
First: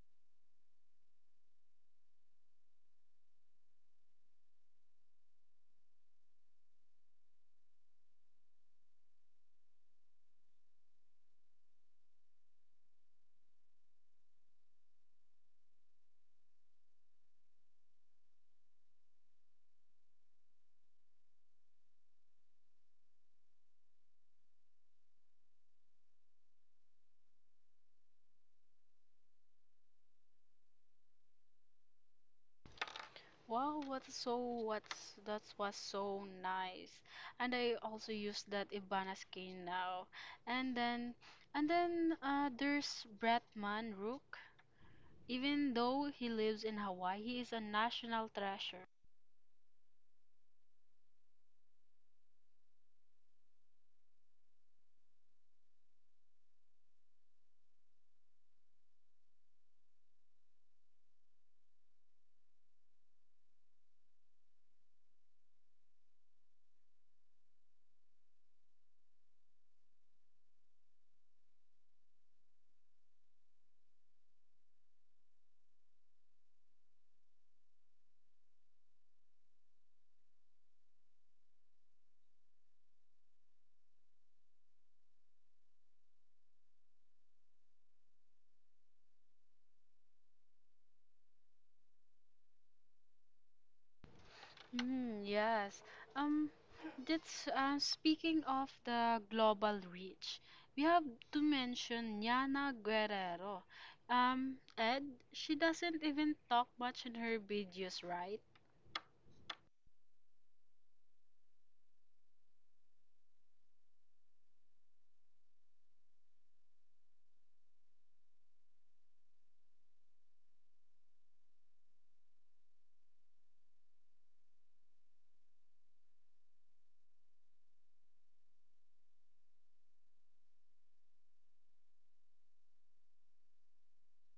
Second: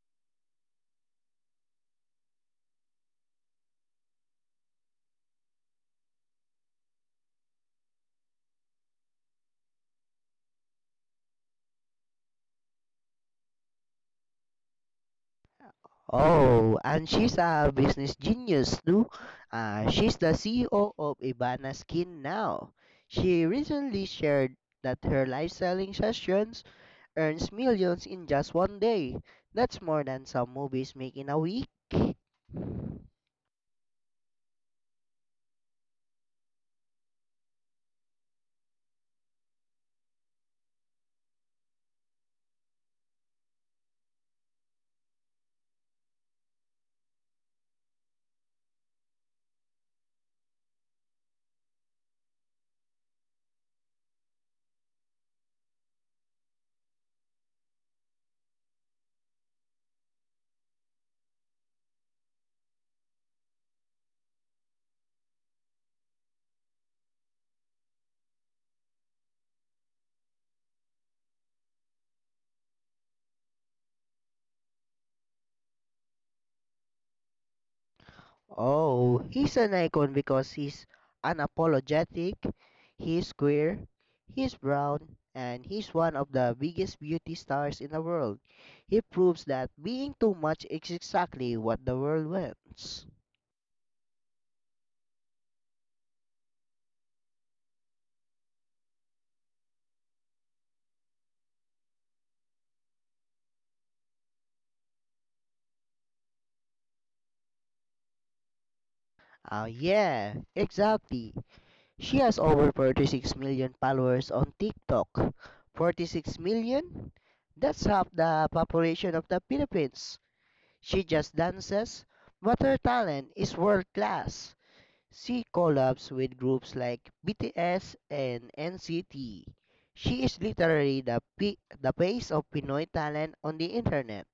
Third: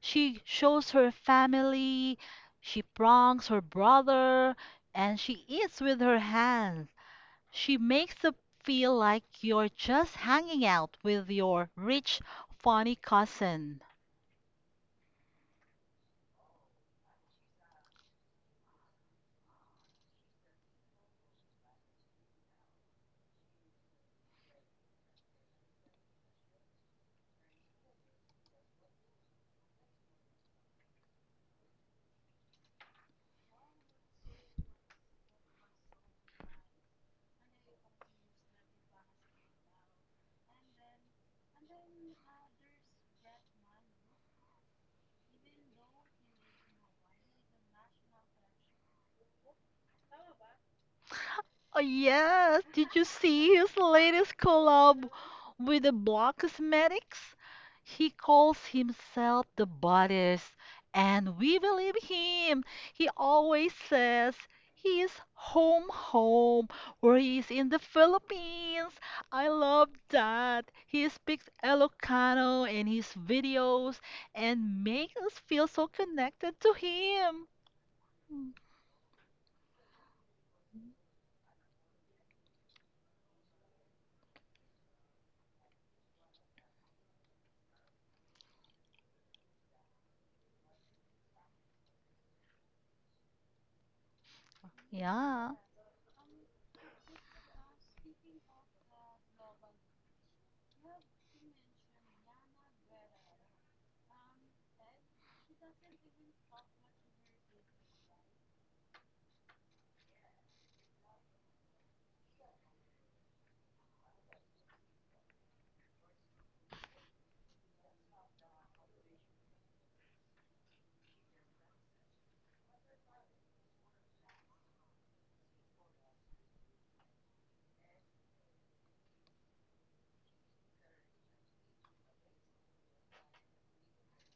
S2: She shows her family, she pranks her brother, and she eats with her hands. She makes it feel like you're just hanging out with your rich, funny cousin.
S3: Oh, and she's a business genius too. Uh, she's the C E O of Ibana Skin now. She recently shared that her live selling sessions earns millions in just one day. That's more than some movies make in a week.
S1: Wow, what's so what's that was so nice. And I also use that Ibana skin now. And then and then uh, There's Bretman Rook. Even though he lives in Hawaii, he is a national treasure.
S2: Oh, yes, did you see his latest collab with the Block Cosmetics? He calls himself the boddest, and we believe him. He always says he is home, home, where he is in the Philippines. I love that. He speaks Ilocano in his videos and makes us feel so connected to him. Mm.
S3: Oh, he's an icon because he's unapologetic, he's queer, he's brown, and he's one of the biggest beauty stars in the world. He proves that being too much is exactly what the world wants.
S1: Mm,
S2: Yeah.
S1: yes. Um, that's uh, Speaking of the global reach. We have to mention Yana Guerrero. Um, Ed, she doesn't even talk much in her videos, right?
S3: Ah, yeah, exactly. She has over forty-six million followers on TikTok. forty-six million? That's half the population of the Philippines. She just dances, but her talent is world class. She collabs with groups like B T S and N C T. She is literally the P- the face of Pinoy talent on the internet.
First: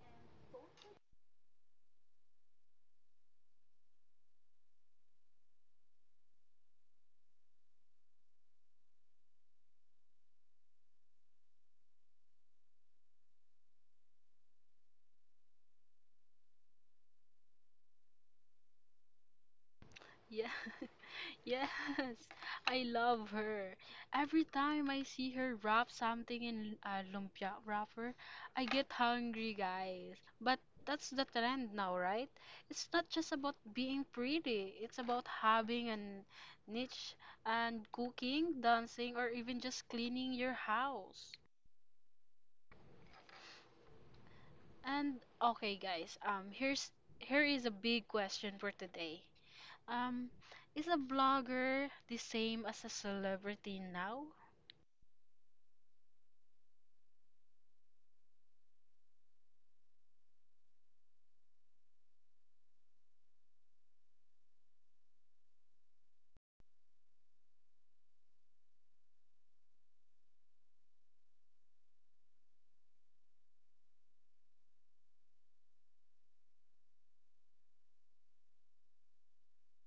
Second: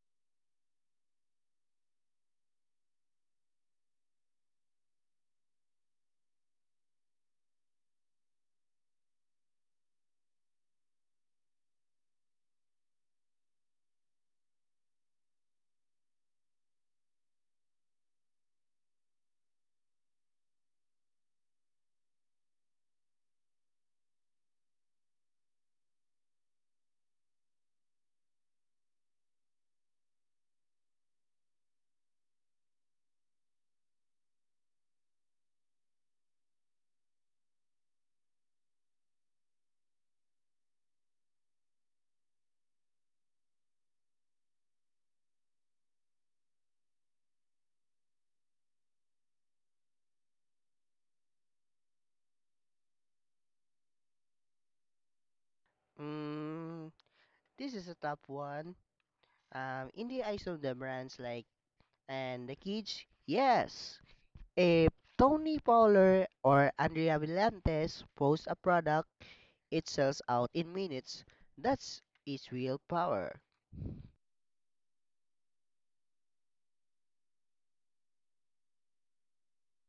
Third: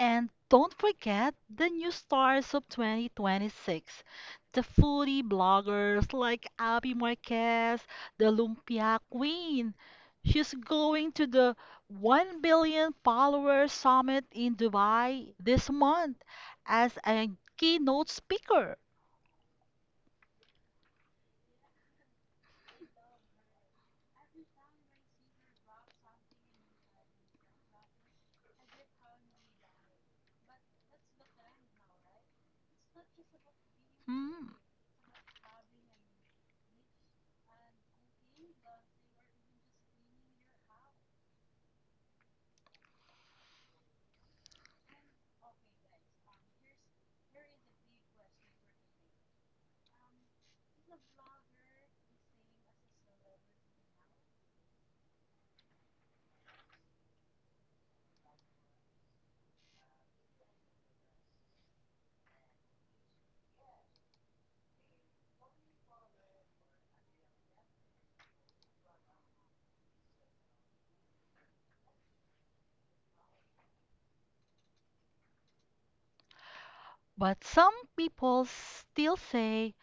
S2: And don't forget the new stars of twenty twenty-six. The foodie bloggers like Abby Marquez, the Lumpia Queen. She's going to the one billion follower summit in Dubai this month as a keynote speaker.
S1: Yeah. Yes, I love her. Every time I see her wrap something in a lumpia wrapper, I get hungry, guys. But that's the trend now, right? It's not just about being
S2: Hmm.
S1: pretty. It's about having a niche and cooking, dancing, or even just cleaning your house. And okay, guys, um here's here is a big question for today. Um, is a blogger the same as a celebrity now?
S3: Mm, this is a top one. Um, in the eyes of the brands like and the kids, yes. If Tony Fowler or Andrea Villantes posts a product, it sells out in minutes. That's its real power.
S2: But some people still say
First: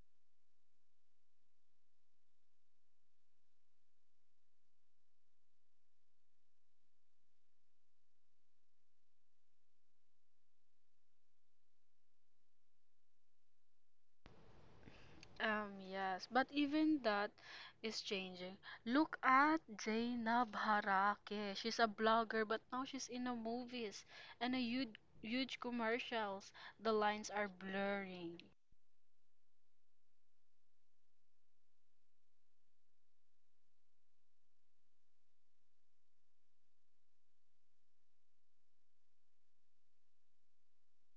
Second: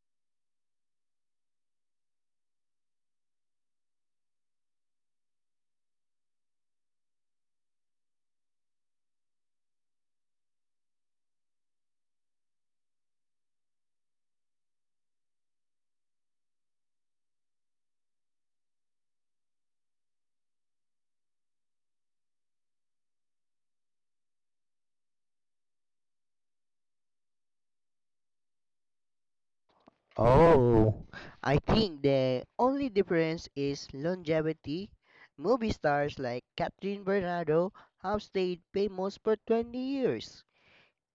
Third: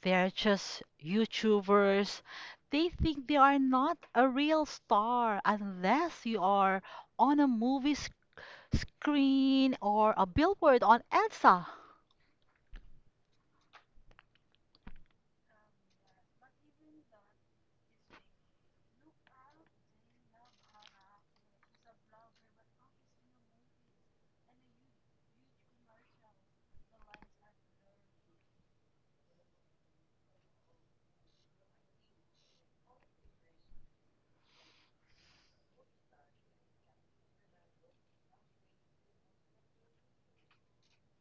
S2: they're just YouTubers. They think they are not a real star unless you are on a movie sc- screen or a billboard on E D S A.
S1: Um, yes, but even that is changing. Look at Zainab Harake. She's a blogger, but now she's in a movies and a huge, huge commercials. The lines are blurring.
S3: Oh, I think the only difference is longevity. Movie stars like Catherine Bernardo have stayed famous for twenty years.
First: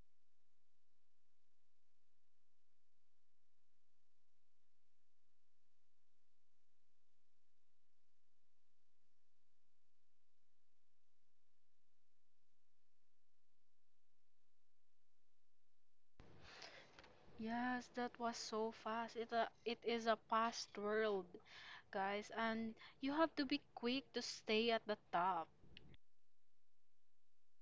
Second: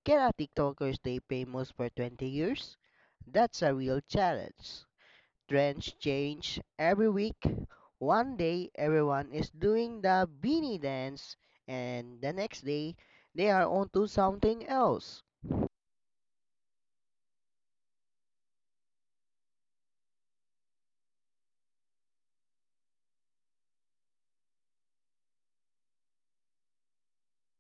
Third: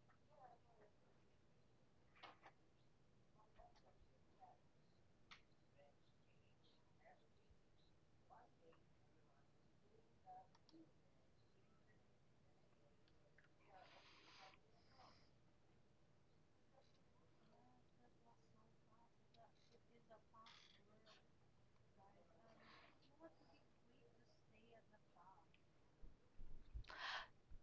S3: Can a TikToker stay famous for twenty years? That's a real challenge. Trends change every week. One day everyone is doing the beanie dance, and the next day they are onto something else.
S1: Yes, that was so fast. It a, it is a fast world, guys, and you have to be quick to stay at the top.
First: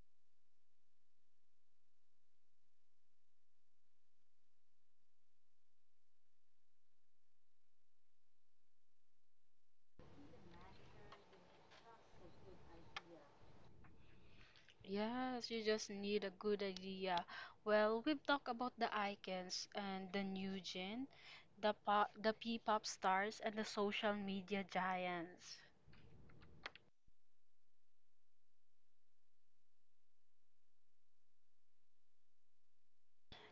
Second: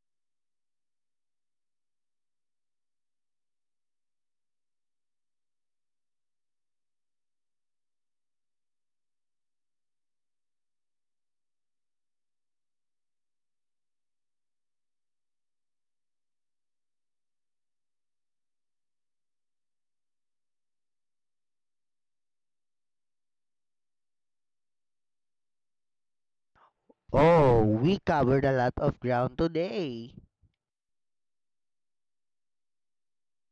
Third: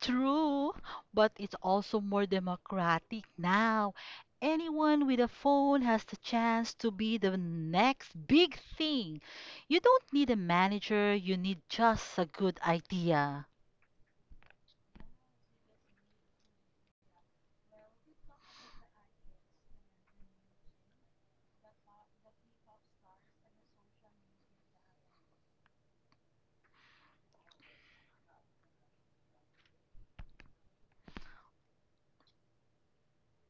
S2: True, but it's also more democratic now. Anyone with a phone has the chance to be the next big thing. You don't need a manager, you need just a good idea.
S1: Yes, you just need a good idea. Well, we've talked about the icons and the new gen, the pop, the P-pop stars, and the social media giants.
S3: Oh, we covered a lot of ground today.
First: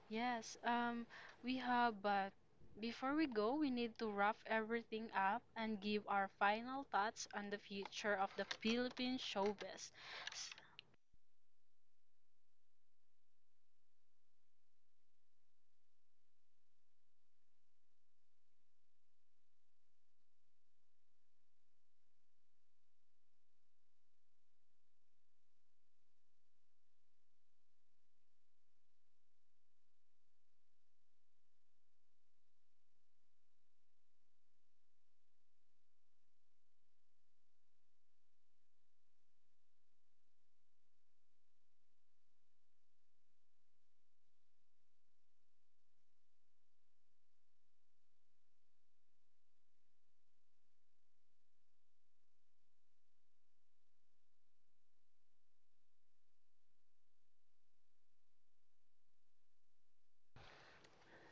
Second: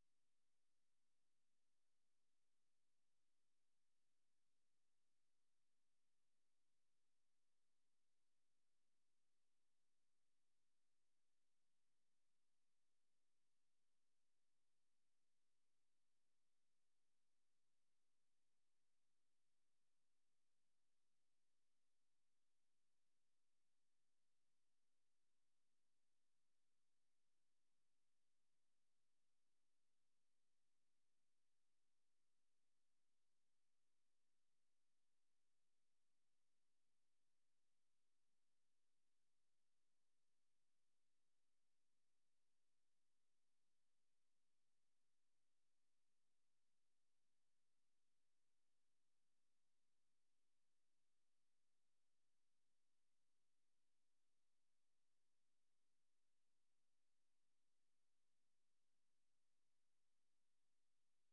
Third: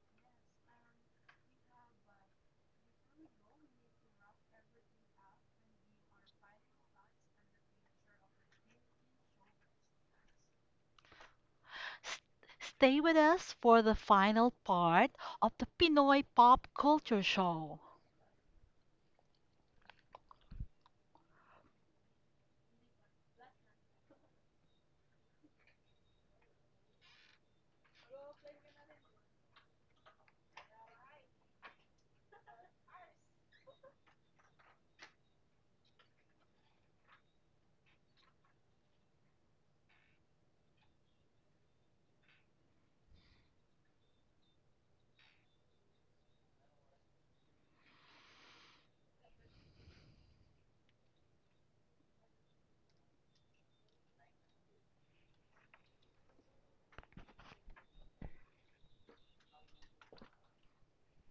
S1: Yes, um, we have, but before we go, we need to wrap everything up and give our final thoughts on the future of the Philippine showbiz.
S2: S- Stay with us for the final part of the Pinoy Pop Culture Show.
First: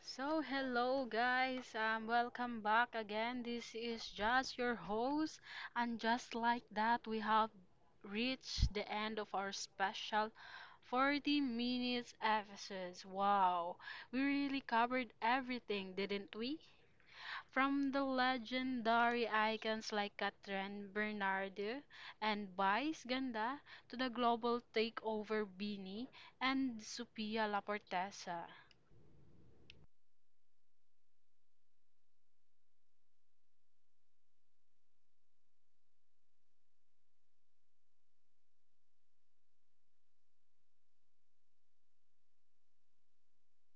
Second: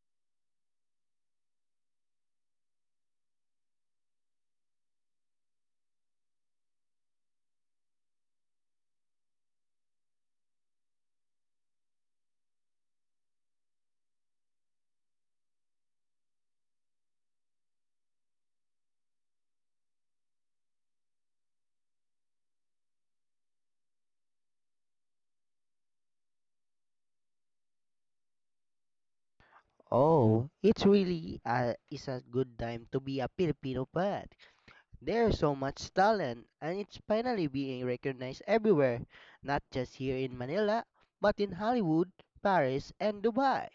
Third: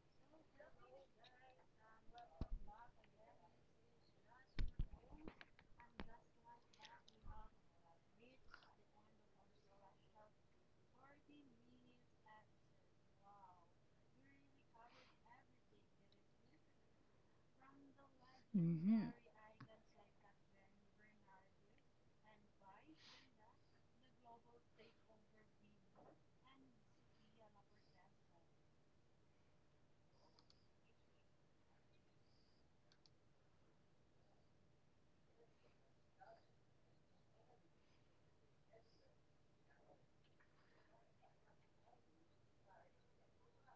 S1: So, hello guys, um, welcome back again. This is just your host, and just like that, we have reached the end of our special forty minutes episodes. Wow, we really covered everything, didn't we? From the
S2: Mhm.
S1: legendary icons like Catherine Bernardo and Vice Ganda to the global takeover Bini and Sophia Laportesa.
S3: Oh, it's really a, is a good time to be a Filipino poet. There's so much talent, and it's finally being recognized everywhere, not just here in Manila, but in Hollywood, Paris, and Dubai.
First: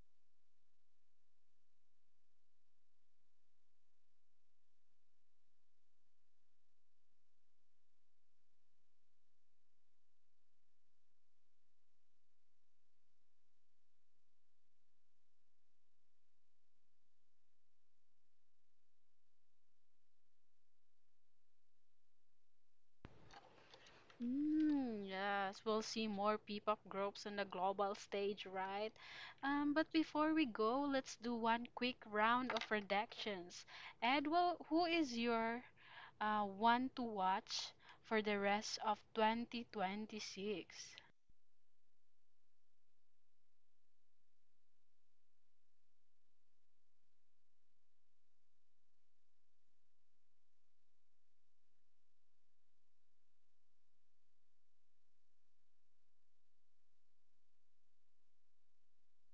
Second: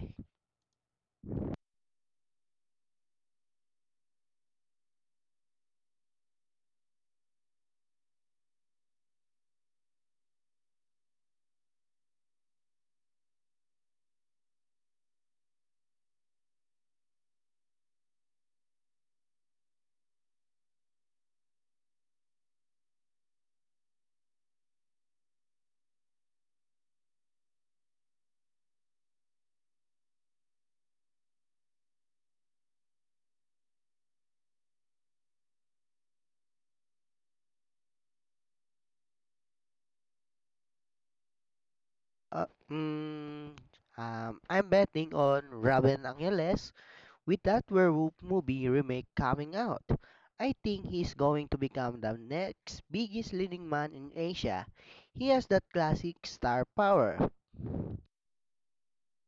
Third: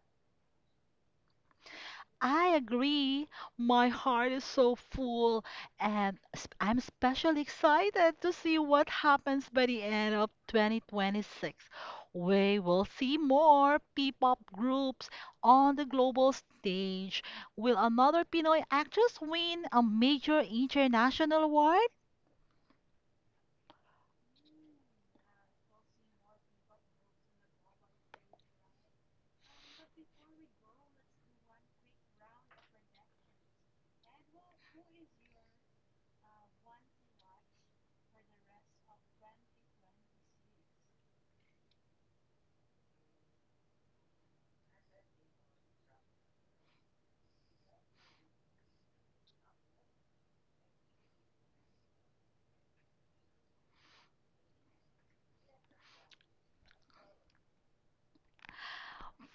S2: I agree. My heart is so full, and s- I'm especially excited to see what happens by the end of twenty twenty-six. We will see more P-pop groups on the global stage. Will another Pinoy actress win a major international award?
S1: Mm, yes, we'll see more P-pop groups on the global stage, right? Um, but before we go, let's do one quick round of predictions. Ed, well, who is your uh, one to watch for the rest of twenty twenty-six?
S3: Uh, mm, um, I'm betting on Robin Angeles with that werewolf movie remake coming out. I think he's going to become the next biggest leading man in Asia. He has that classic star power.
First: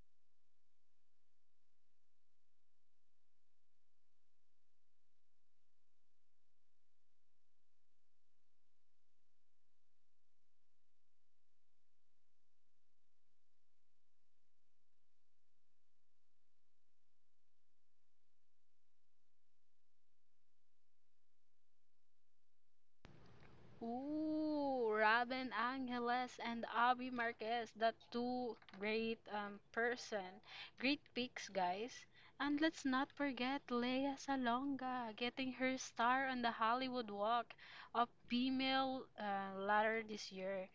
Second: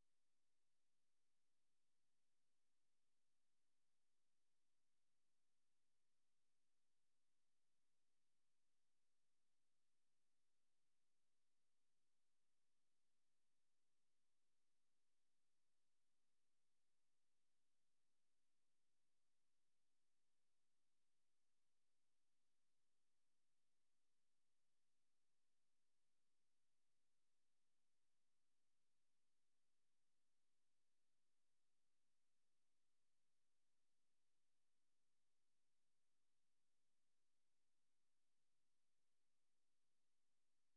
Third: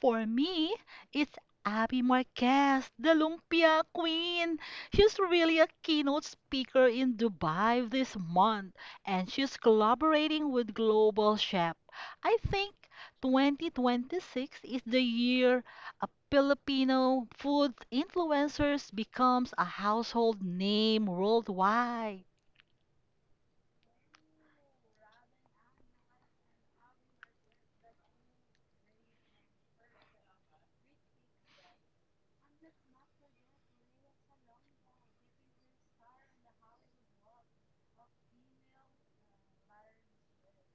S2: For me, it's Abby Marquez, the Lumpia Queen. She's really a keynote speaker in Dubai this month, and she's collaborating with Global Chef. I think twenty twenty-six is the year a Filipino food influencers becomes a household name worldwide.
S1: Ooh, Robin Angeles and Abby Marquez, the two great um person, great picks, guys. And let's not forget Lea Salonga getting her star on the Hollywood Walk of Female uh, ladder this year.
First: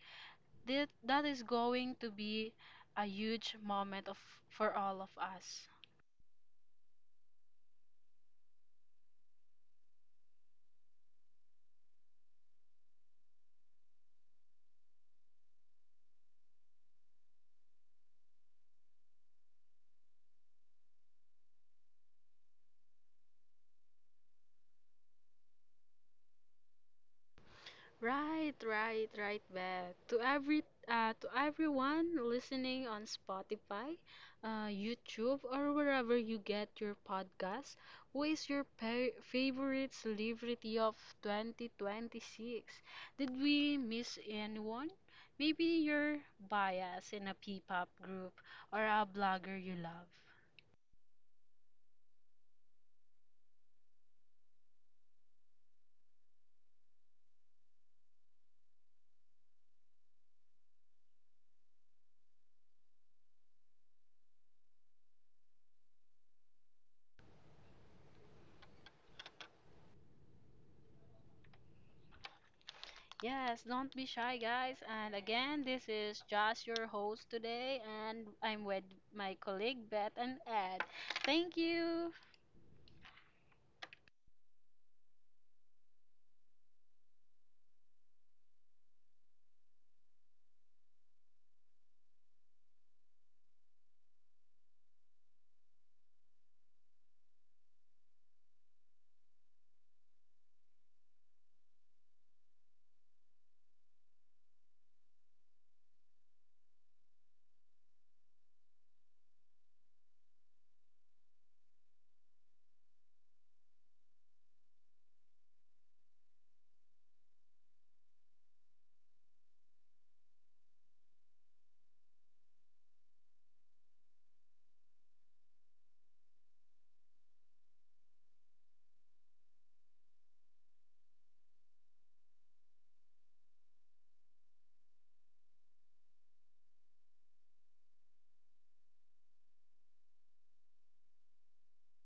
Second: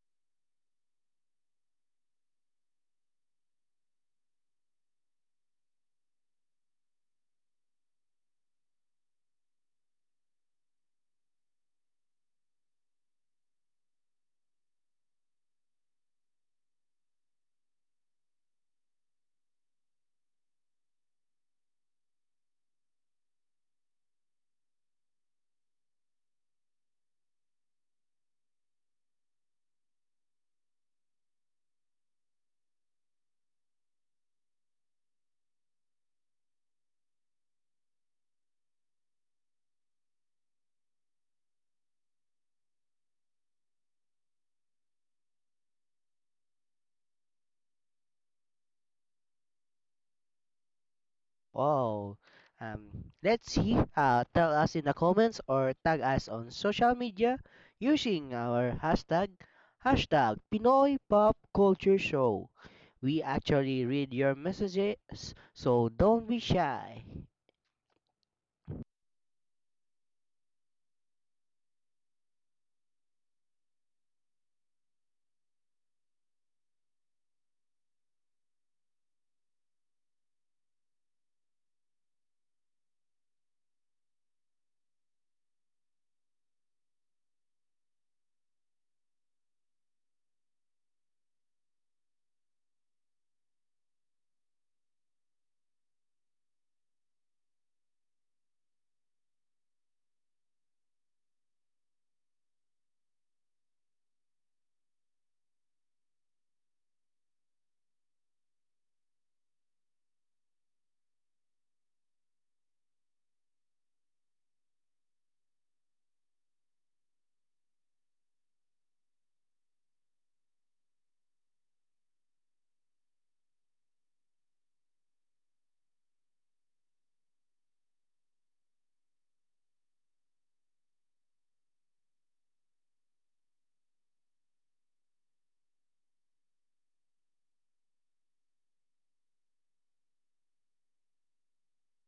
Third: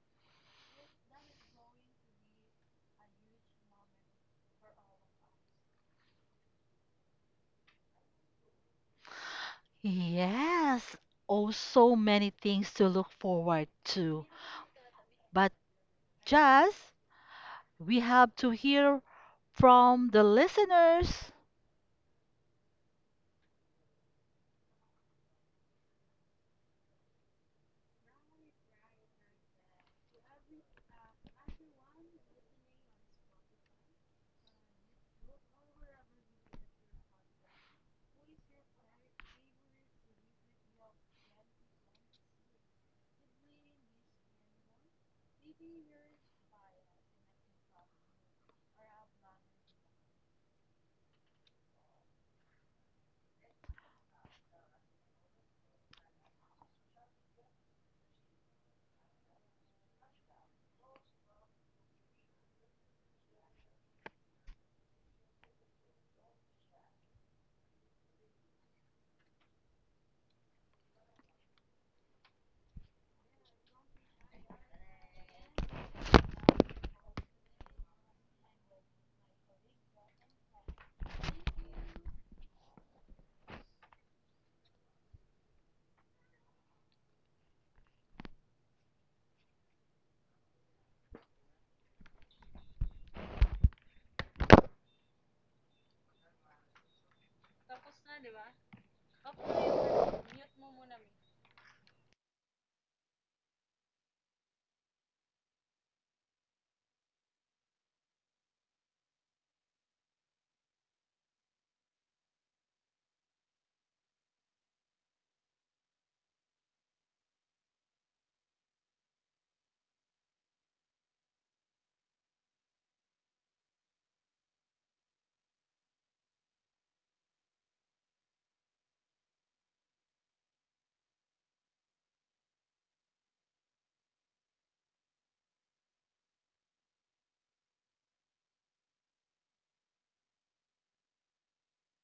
S1: That that is going to be a huge moment of for all of us.
S2: Yes, oh, so many things to look forward to. But just We have to hear from the listeners.
S1: Right, right, right, Beth. To every uh, to everyone listening on Spotify, uh, YouTube, or wherever you get your podcast, who is your pa- favorite celebrity of twenty twenty-six? Did we miss anyone? Maybe you're biased in a P-pop group or a blogger you love.
S3: Wow. Um, let's see. Uh, tell us in the comments or tag us on social media using our hashtag hashtag Pinoy Pop Culture Show. We actually read your messages, so don't be shy.
S1: Yes, don't be shy, guys. And again, this is Josh, your host today, and I'm with my colleague Beth and Ed. Thank you.